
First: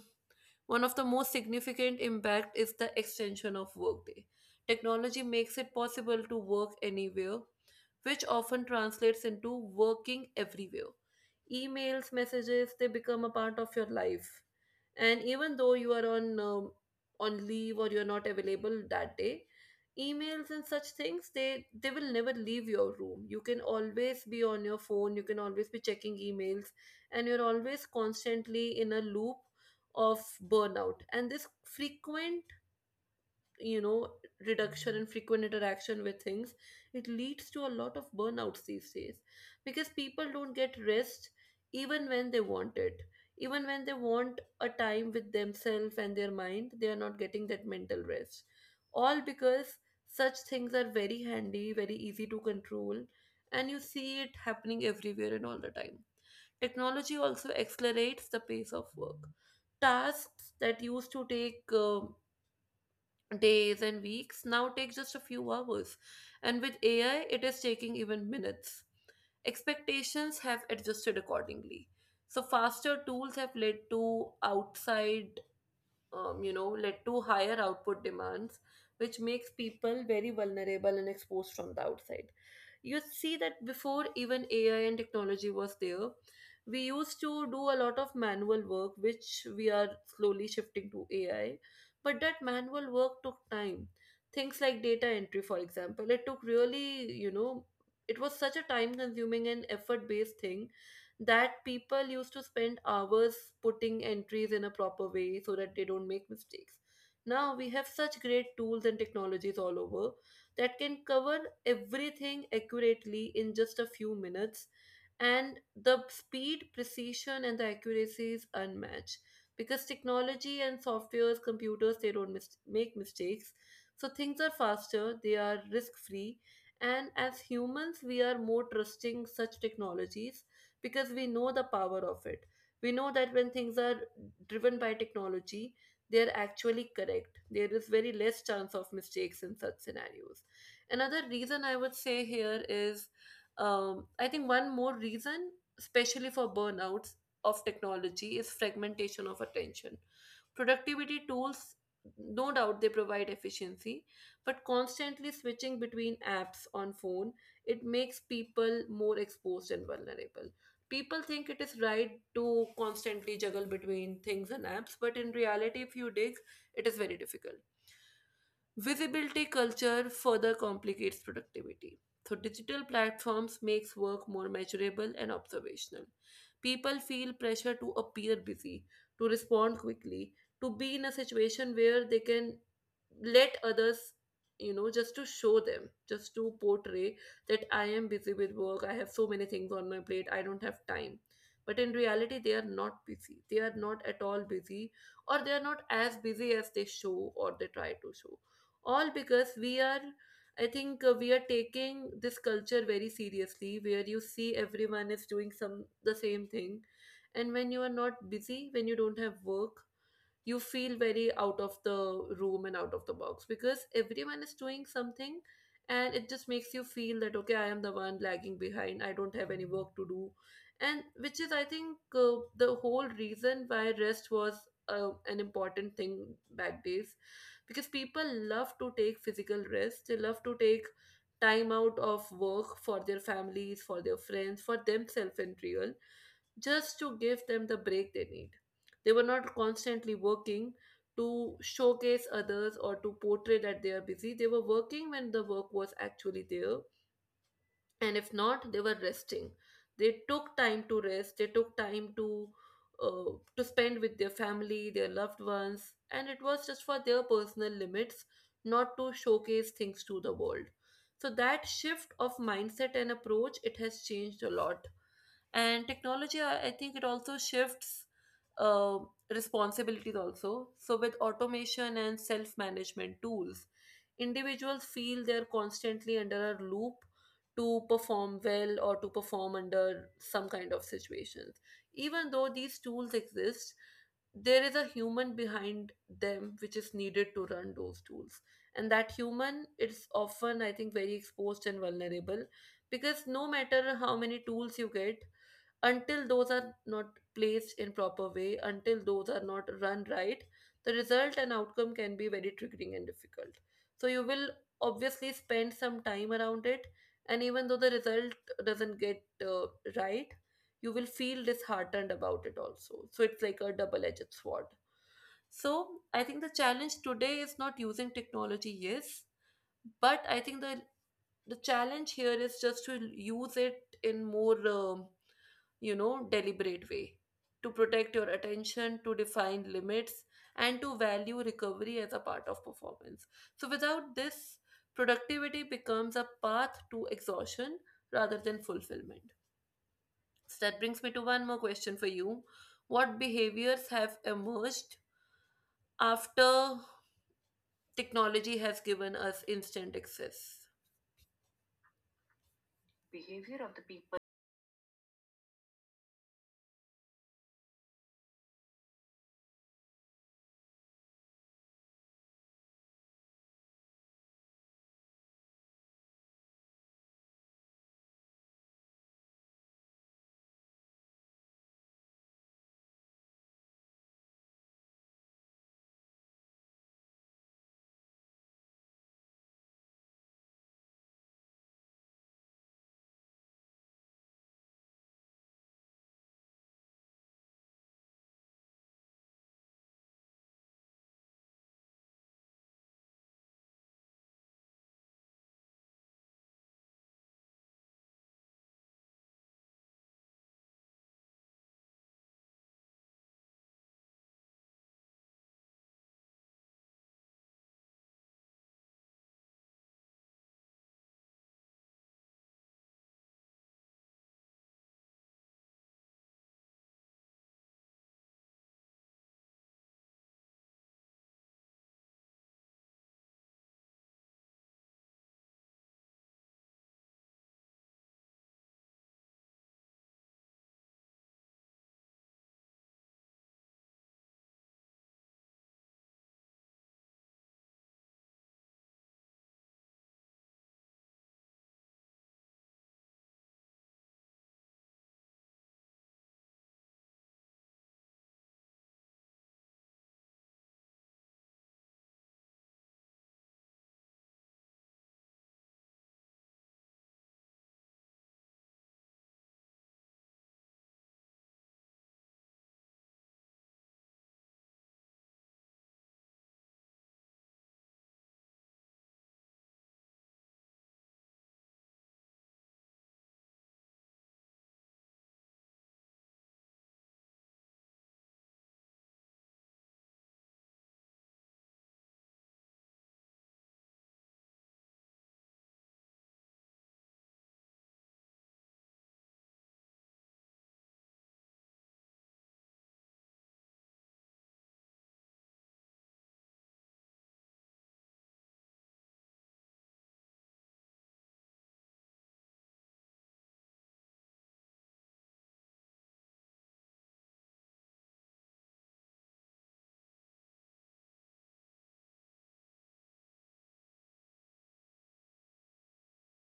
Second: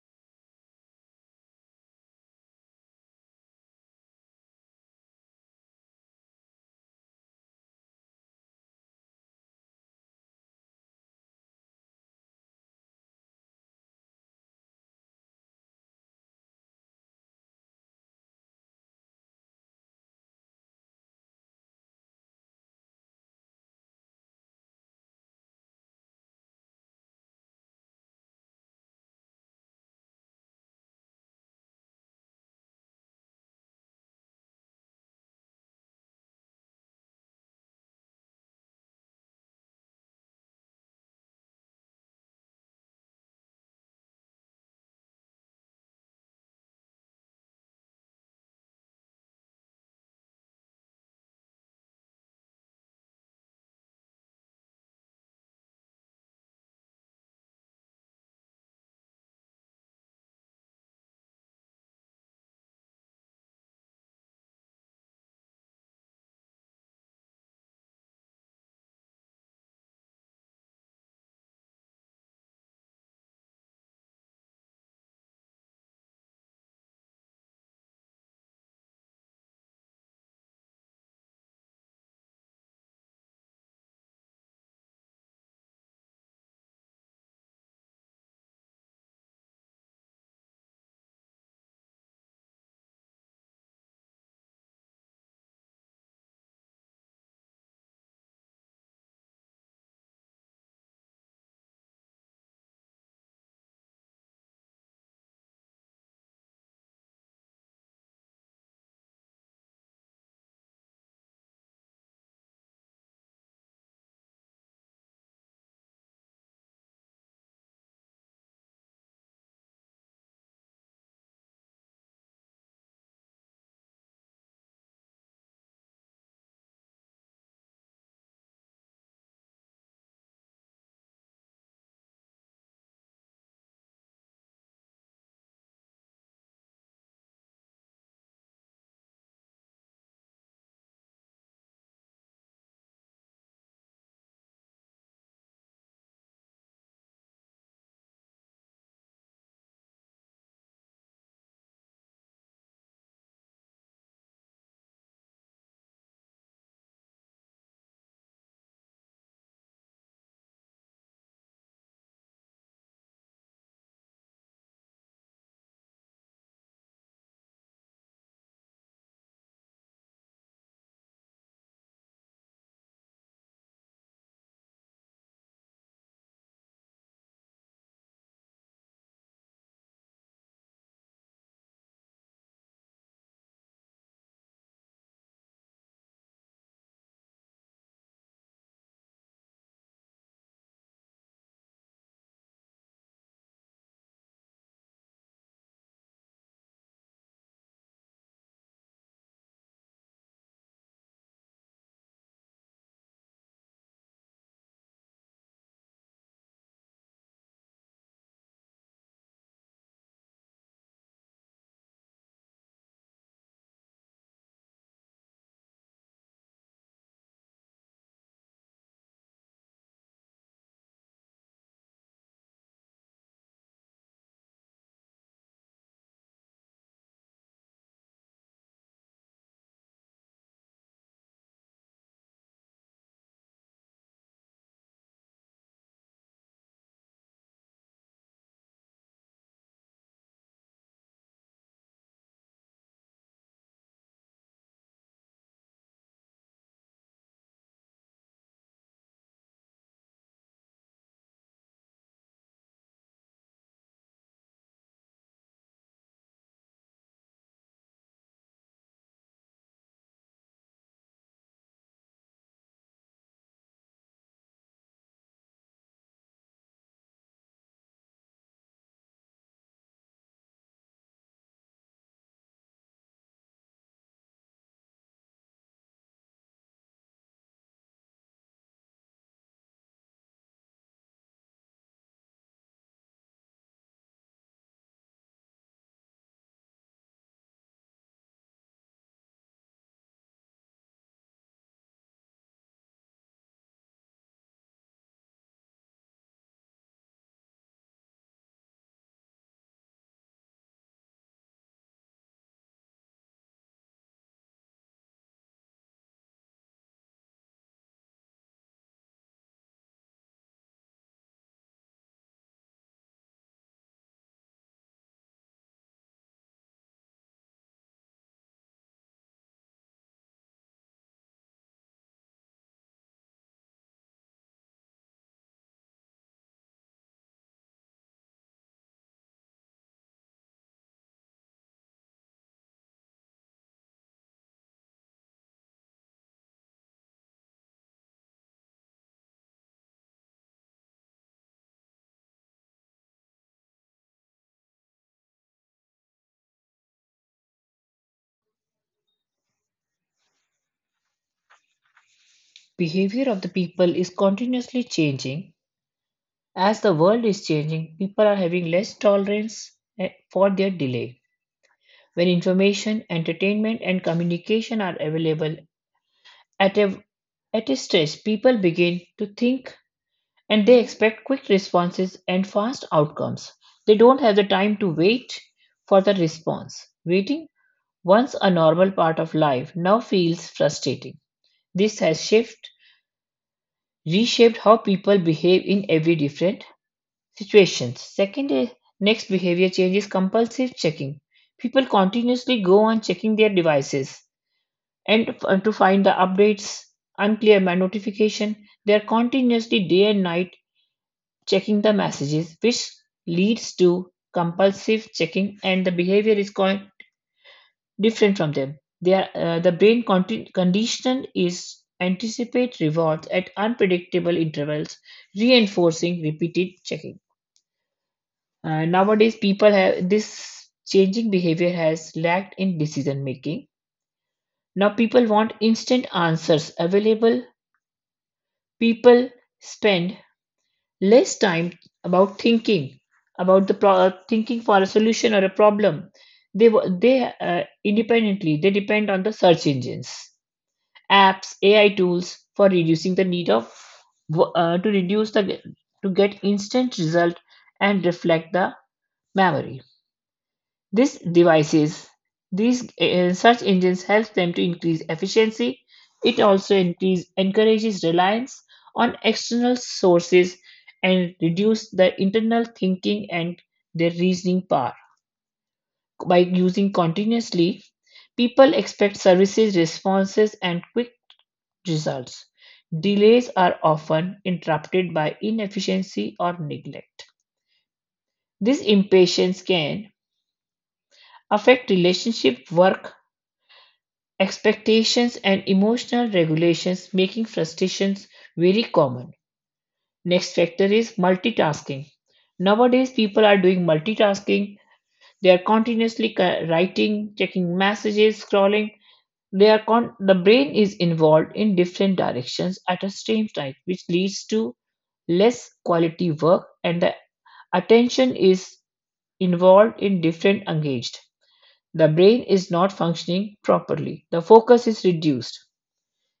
S1: one of the most significant impact is the extension of workday. Technology makes it possible to work anywhere, which often translates into working everywhere. Emails, messages, they become a part of your life. And even though you are on leave or you're not available that day, emails and such things they will never leave your room. You can always be on your phone, you can always be checking emails, and you're always constantly in a loop of burnout. And this frequent, you know reduction in frequent interaction with things, it leads to a lot of burnouts these days because people don't get rest even when they want it, even when they want a time with themselves and their mind. They are not getting that mental rest, all because such things are very handy, very easy to control, and you see it happening everywhere and all the time. Technology also accelerates the pace of work. Tasks that used to take days and weeks now take just a few hours, and with AI, it is taking even minutes. Expectations have adjusted accordingly. So, faster tools have led to outside, led to higher output demands, which makes people very vulnerable and exposed from the outside. You see that before even AI and technology was there, we used to do a lot of manual work, which we are slowly shifting to AI. But that manual work took time. Things like data entry, for example, it took really, it was such a time consuming and effort based thing that people used to spend hours putting entries in a proper way so that they don't make mistakes. Now we have such great tools and technologies all over that can cover everything accurately in just a few minutes, and the speed, precision, and the accuracy is unmatched because technology and softwares, computers, they don't make mistakes. So things are faster, they are risk free, and as humans, we are more trusting such technologies because we know the power of it. We know that when things are driven by technology, they are actually correct. There is very less chance of mistakes in such scenarios. Another reason I would say here is, I think one more reason, especially for burnouts of technology, is fragmentation of attention. Productivity tools, no doubt, they provide efficiency, but constantly switching between apps on phone, it makes people more exposed and vulnerable. People think it is right to constantly juggle between things and apps, but in reality, if you dig, it is very difficult. Visibility culture further complicates productivity. So digital platforms makes work more measurable and observational. People feel pressure to appear busy, to respond quickly, to be in a situation where they can let others, just to show them, just to portray that I am busy with work, I have so many things on my plate, I don't have time. But in reality they are not busy, they are not at all busy, or they are not as busy as they show or they try to show. All because we are, I think, we are taking this culture very seriously, where you see everyone is doing some the same thing. And when you are not busy, when you don't have work, you feel very out of the room and out of the box because everyone is doing something. And it just makes you feel that okay, I am the one lagging behind, I don't have any work to do. And which is, I think, the whole reason why rest was an important thing back days, because people love to take physical rest, they love to take time out of work for their families, for their friends, for themselves, in real, just to give them the break they need. They were not constantly working to showcase others or to portray that they are busy. They were working when the work was actually there, and if not, they were resting. They took time to rest, they took time to, to spend with their family, their loved ones, and it was just for their personal limits, not to showcase things to the world. So that shift of mindset and approach, it has changed a lot. And technology, I think it also shifts uh, responsibilities also. So with automation and self-management tools, individuals feel they're constantly under a loop to perform well or to perform under some kind of situations. Even though these tools exist, there is a human behind them which is needed to run those tools, and that human is often, I think, very exposed and vulnerable. Because no matter how many tools you get, until those are not placed in proper way, until those are not run right, the result and outcome can be very triggering and difficult. So you will obviously spend some time around it, and even though the result doesn't get right, you will feel disheartened about it also. So it's like a double edged sword. So I think the challenge today is not using technology, yes, but I think the challenge here is just to use it in more, deliberate way, to protect your attention, to define limits, and to value recovery as a part of performance. So, without this, productivity becomes a path to exhaustion rather than fulfillment. So, that brings me to one more question for you. What behaviors have emerged after technology has given us instant access?
S2: Behavior of the
S1: Behavior of the
S2: people is
S1: people.
S2: continuously changing. As the world is changing, people are having less tolerance for their delay. When information, entertainment, and communication are available at a, at a stretch, people begin to think and they expect quick responses and fast outcomes. They don't have the time to wait for the response. Waiting, once a normal part of life, now feels frustrating. This has shifted reshaped how people behave in every different situations. Second, is next behavior change is compulsive checking. People continuously go on checking their devices and to find the updates, unclear notification. They are continuously day and night checking the messages, which leads to compulsive checking, and the behavior is quite different from them. They are, the brain condition is anticipate rewards at unpredictable intervals, reinforcing repeated checking. Nowadays, people have this changing behavior has lacked in decision making. Now, people want instant answers available. People spend less time about thinking thinking for a solution or a problem. They independently they depend on the search engines, apps, AI tools for reducing the need of to reduce the to get instant result and reflect the memory. These devices, these search engines help them to increase efficiency. It also increase, encourages reliance on external sources and reduce the internal thinking and their reasoning power. By using continuously, people expect services, responses, and quick results. Delays are often interrupted by inefficiency or neglect. This impatience can affect relationship, work, expectations and emotional regulations making frustrations very common. Next factor is multitasking. Nowadays, people are doing multitasking. They are continuously writing, checking messages, scrolling. The brain is involved in different directions at a same time, which leads to less quality work and the attention is involved in different engaged. The brain is not functioning properly. The focus is reduced.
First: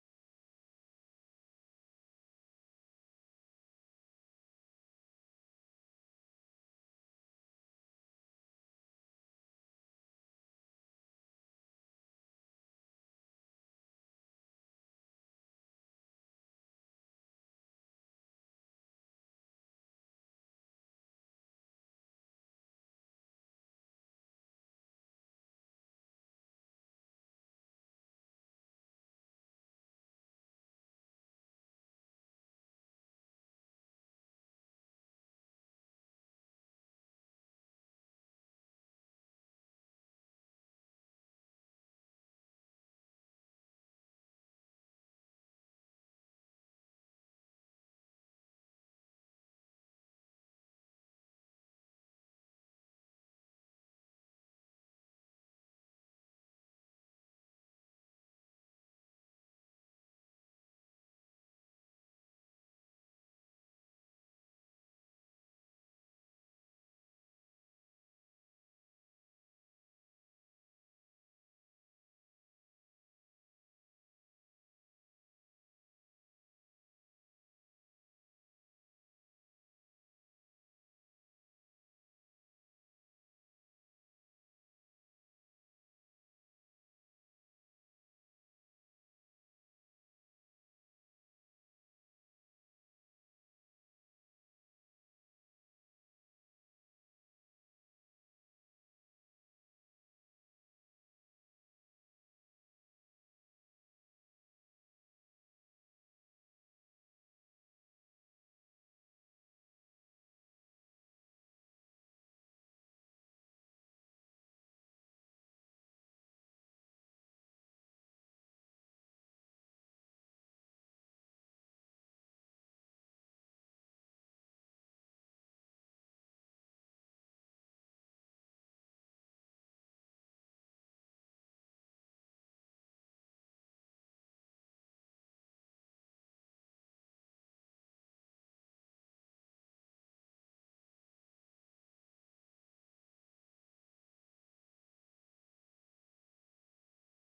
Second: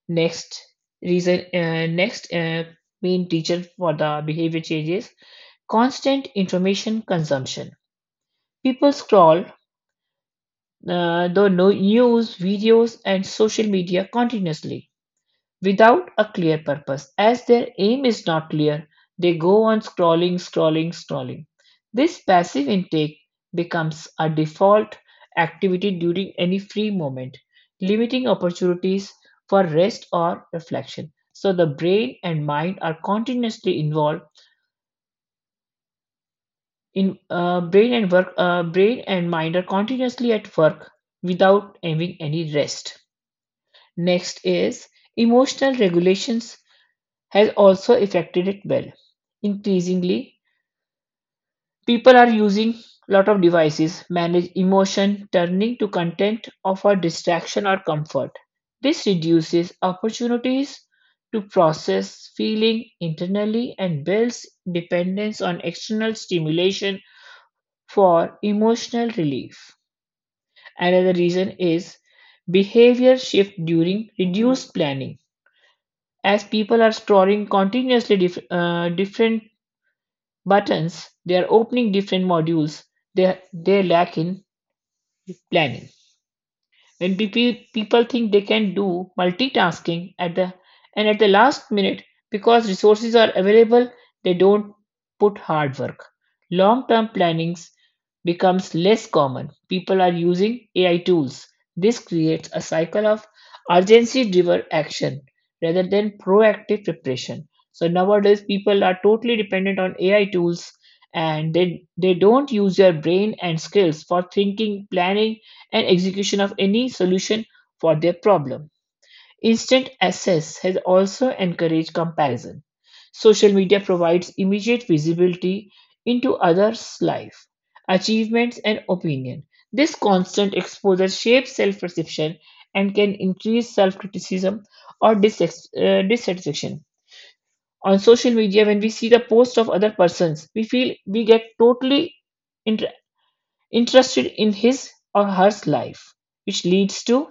S2: Next reason, next main teacher for the behavior changes constant information consumption. People scroll the no- news, videos, and social media continuously without a clear purpose. As their aim is not clear, they go on scrolling, scrolling, scrolling. This passive intake becomes a default activity during any free moment, limiting opportunities for rest or reflection. So the brain and mind are continuously involved in brain and mind are continuously at work without having any rest. Next is emotional regulations has also affected it well. Increasingly, people are using a lot of devices, manage emotion, turning to content of offer distraction or comfort. This reduces opportunities to process feeling internally and builds dependence on external stimulation for emotional relief. Another reason is behavior shift during reduced planning. As people are storing continuously different buttons, they are opening different modules they lack in planning when people think they can do multitasking at the and at the last minute because resources are available they don't put hard work, long term plannings becomes less common, people are using AI tools. This creates a cycle of urgency driven action rather than proactive preparation. So nowadays people are totally dependent on AI tools and they don't use their brain and skills for thinking planning and execution of any solution for their problem. Instant access has also encouraged comparison. Social media provides immediate visibility into others' life, achievements, and opinion. This constant exposure shapes self perception and can increase self criticism or dissatisfaction. On social media, when we see the posts of other persons, we feel we get totally inter- interested in his or her life, which leads to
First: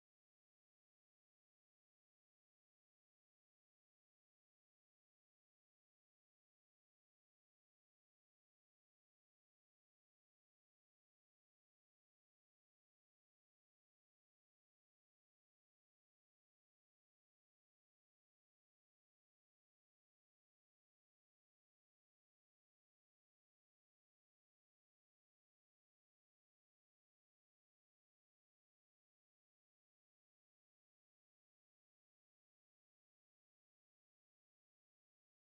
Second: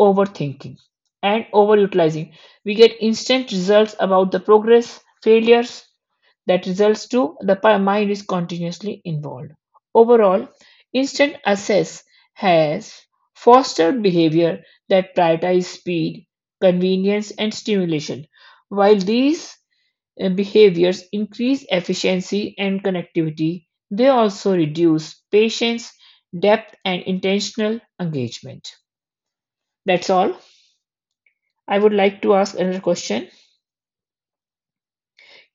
S2: overthinking and overutilizing. We get instant results about the progress failures that results to the mind is continuously involved. Overall instant access has fostered behavior that prioritize speed, convenience and stimulation. While these behaviors increase efficiency and connectivity, they also reduce patience, depth and intentional engagement. That's all. I would like to ask another question.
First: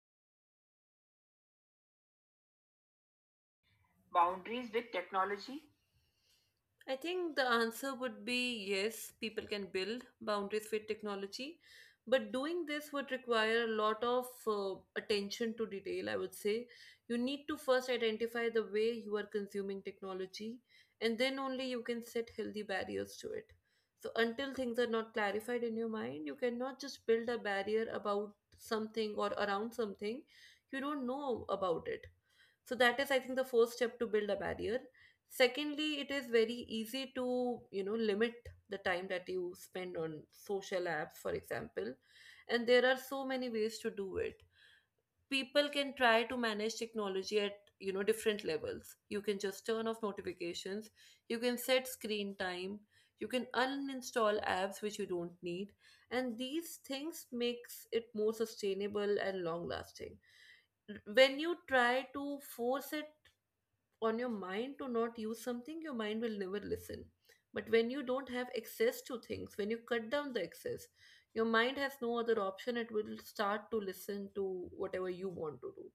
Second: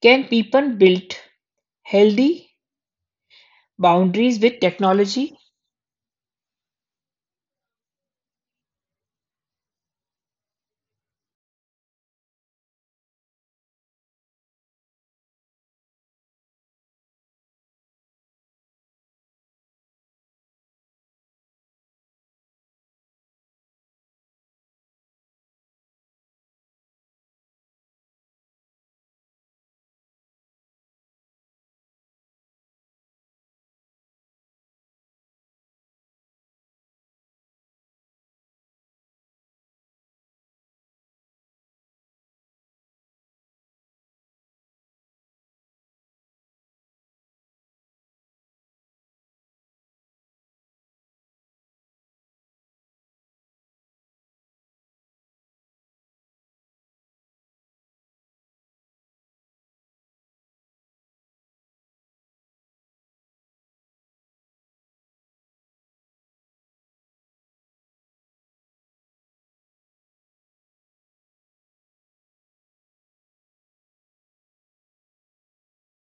S2: Can people build healthy boundaries with
S1: Boundaries with
S2: technology?
S1: technology. I think the answer would be yes, people can build boundaries with technology, but doing this would require a lot of attention to detail, I would say. You need to first identify the way you are consuming technology, and then only you can set healthy barriers to it. So, until things are not clarified in your mind, you cannot just build a barrier about something or around something you don't know about it. So that is, I think, the first step to build a barrier. Secondly, it is very easy to, limit the time that you spend on social apps, for example. And there are so many ways to do it. People can try to manage technology at, different levels. You can just turn off notifications, you can set screen time, you can uninstall apps which you don't need. And these things makes it more sustainable and long lasting. When you try to force it on your mind to not use something, your mind will never listen. But when you don't have access to things, when you cut down the access, your mind has no other option. It will start to listen to whatever you want to do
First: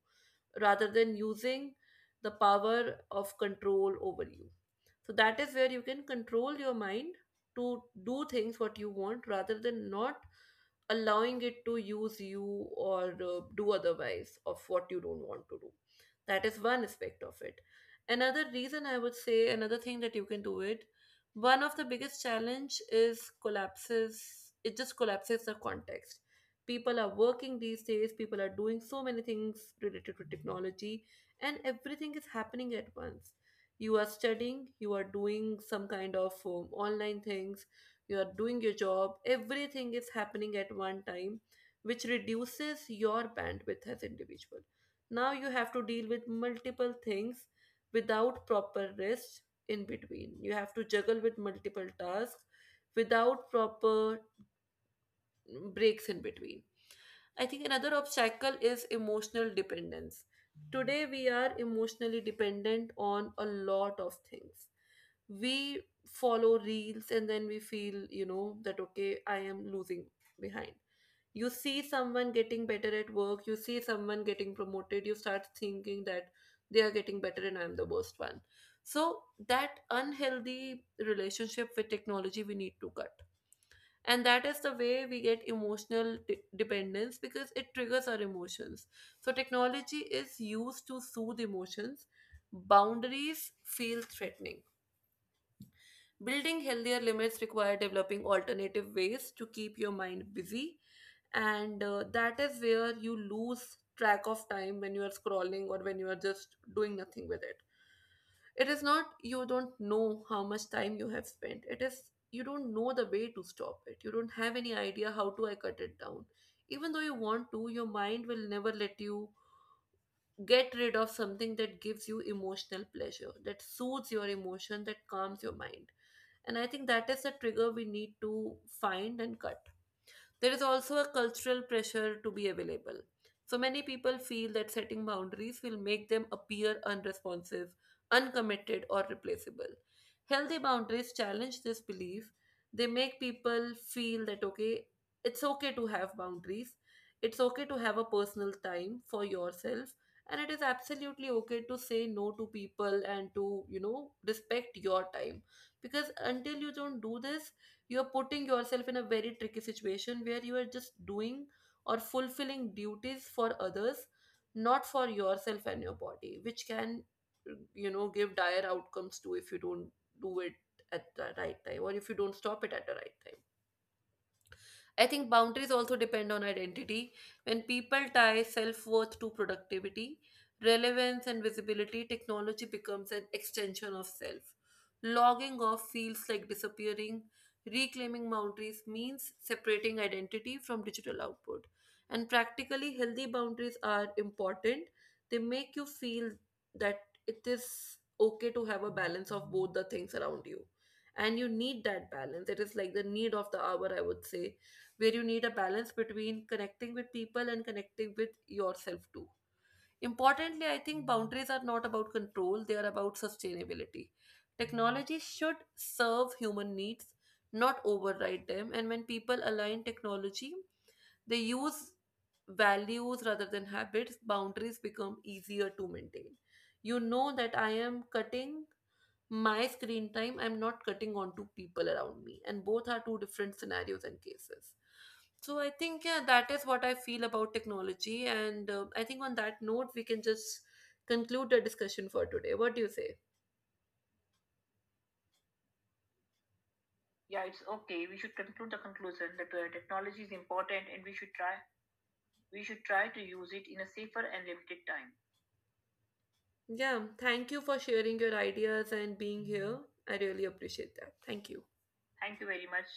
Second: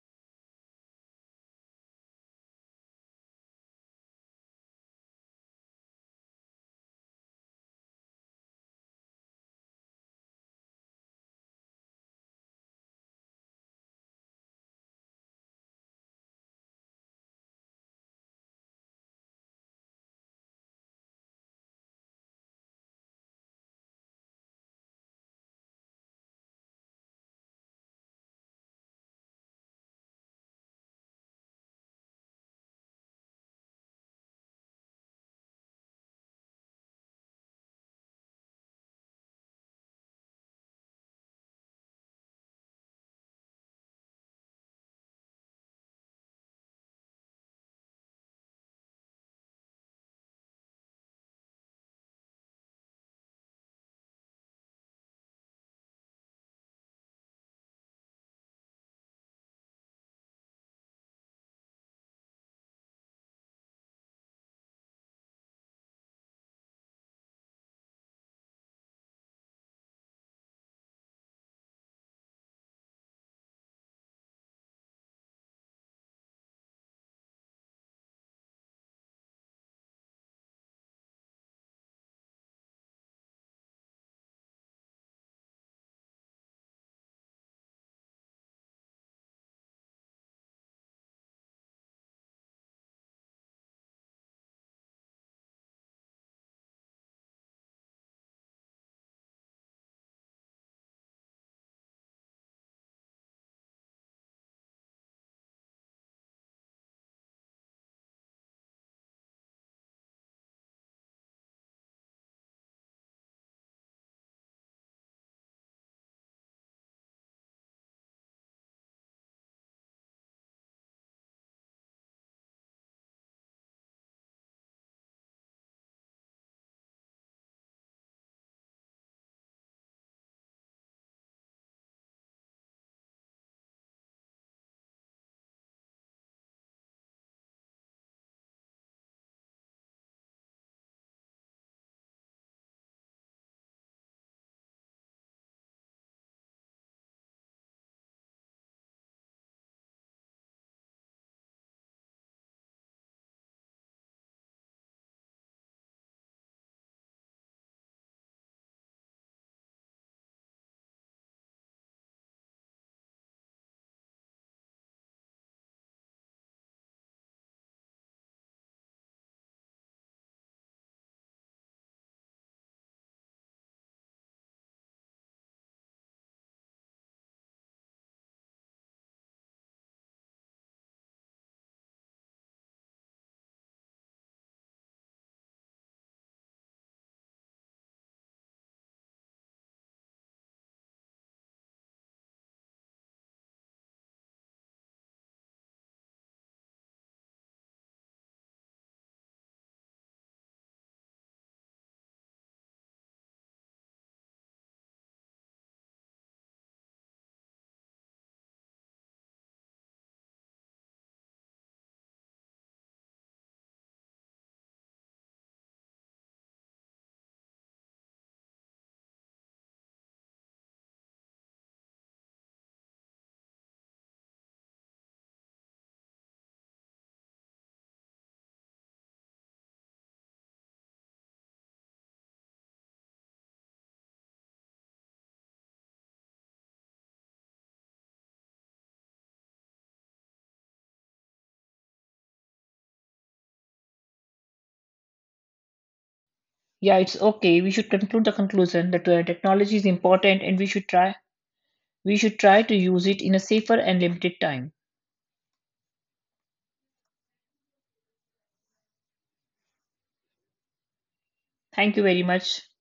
S1: rather than using the power of control over you. So that is where you can control your mind to do things what you want, rather than not allowing it to use you or, do otherwise of what you don't want to do. That is one aspect of it. Another reason I would say, another thing that you can do it, one of the biggest challenge is collapses. It just collapses the context. People are working these days, people are doing so many things related to technology, and everything is happening at once. You are studying, you are doing some kind of, online things, you are doing your job. Everything is happening at one time, which reduces your bandwidth as individual. Now you have to deal with multiple things without proper rest in between. You have to juggle with multiple tasks without proper breaks in between. I think another obstacle is emotional dependence. Today, we are emotionally dependent on a lot of things. We follow reels, and then we feel, that okay, I am losing behind. You see someone getting better at work, you see someone getting promoted, you start thinking that they are getting better and I'm the worst one. So, that unhealthy relationship with technology we need to cut. And that is the way we get emotional dependence, because it triggers our emotions. So technology is used to soothe emotions, boundaries feel threatening. Building healthier limits require developing alternative ways to keep your mind busy. And, that is where you lose track of time when you are scrolling or when you are just doing nothing with it. It is not, you don't know how much time you have spent. It is, you don't know the way to stop it. You don't have any idea how do I cut it down. Even though you want to, your mind will never let you get rid of something that gives you emotional pleasure, that soothes your emotion, that calms your mind. And I think that is the trigger we need to find and cut. There is also a cultural pressure to be available. So many people feel that setting boundaries will make them appear unresponsive, uncommitted, or replaceable. Healthy boundaries challenge this belief. They make people feel that, okay, it's okay to have boundaries, it's okay to have a personal time for yourself, and it is absolutely okay to say no to people and to, respect your time. Because until you don't do this, you are putting yourself in a very tricky situation where you are just doing or fulfilling duties for others, not for yourself and your body, which can, give dire outcomes to if you don't do it at the right time or if you don't stop it at the right time. I think boundaries also depend on identity. When people tie self worth to productivity, relevance, and visibility, technology becomes an extension of self. Logging off feels like disappearing. Reclaiming boundaries means separating identity from digital output. And practically, healthy boundaries are important. They make you feel that it is okay to have a balance of both the things around you. And you need that balance, it is like the need of the hour, I would say, where you need a balance between connecting with people and connecting with yourself too. Importantly, I think boundaries are not about control, they are about sustainability. Technology should serve human needs, not override them. And when people align technology, they use values rather than habits, boundaries become easier to maintain. You know that I am cutting my screen time, I'm not cutting onto people around me, and both are two different scenarios and cases. So I think yeah, that is what I feel about technology. And, I think on that note we can just conclude the discussion for today. What do you say?
S2: Yeah, it's
S1: Yeah, it's
S2: okay. We should
S1: okay. We should
S2: conclude the
S1: conclude the
S2: conclusion that
S1: conclusion that,
S2: technology is
S1: technology is
S2: important and
S1: important and we should try,
S2: we should
S1: we
S2: try
S1: should
S2: to
S1: try to
S2: use it in
S1: use
S2: a
S1: it in a
S2: safer and
S1: safer and
S2: limited
S1: limited
S2: time.
S1: time. Yeah, thank you for sharing your ideas and being here. I really appreciate that. Thank you.
S2: Thank you very
S1: Thank you very
S2: much.
S1: much.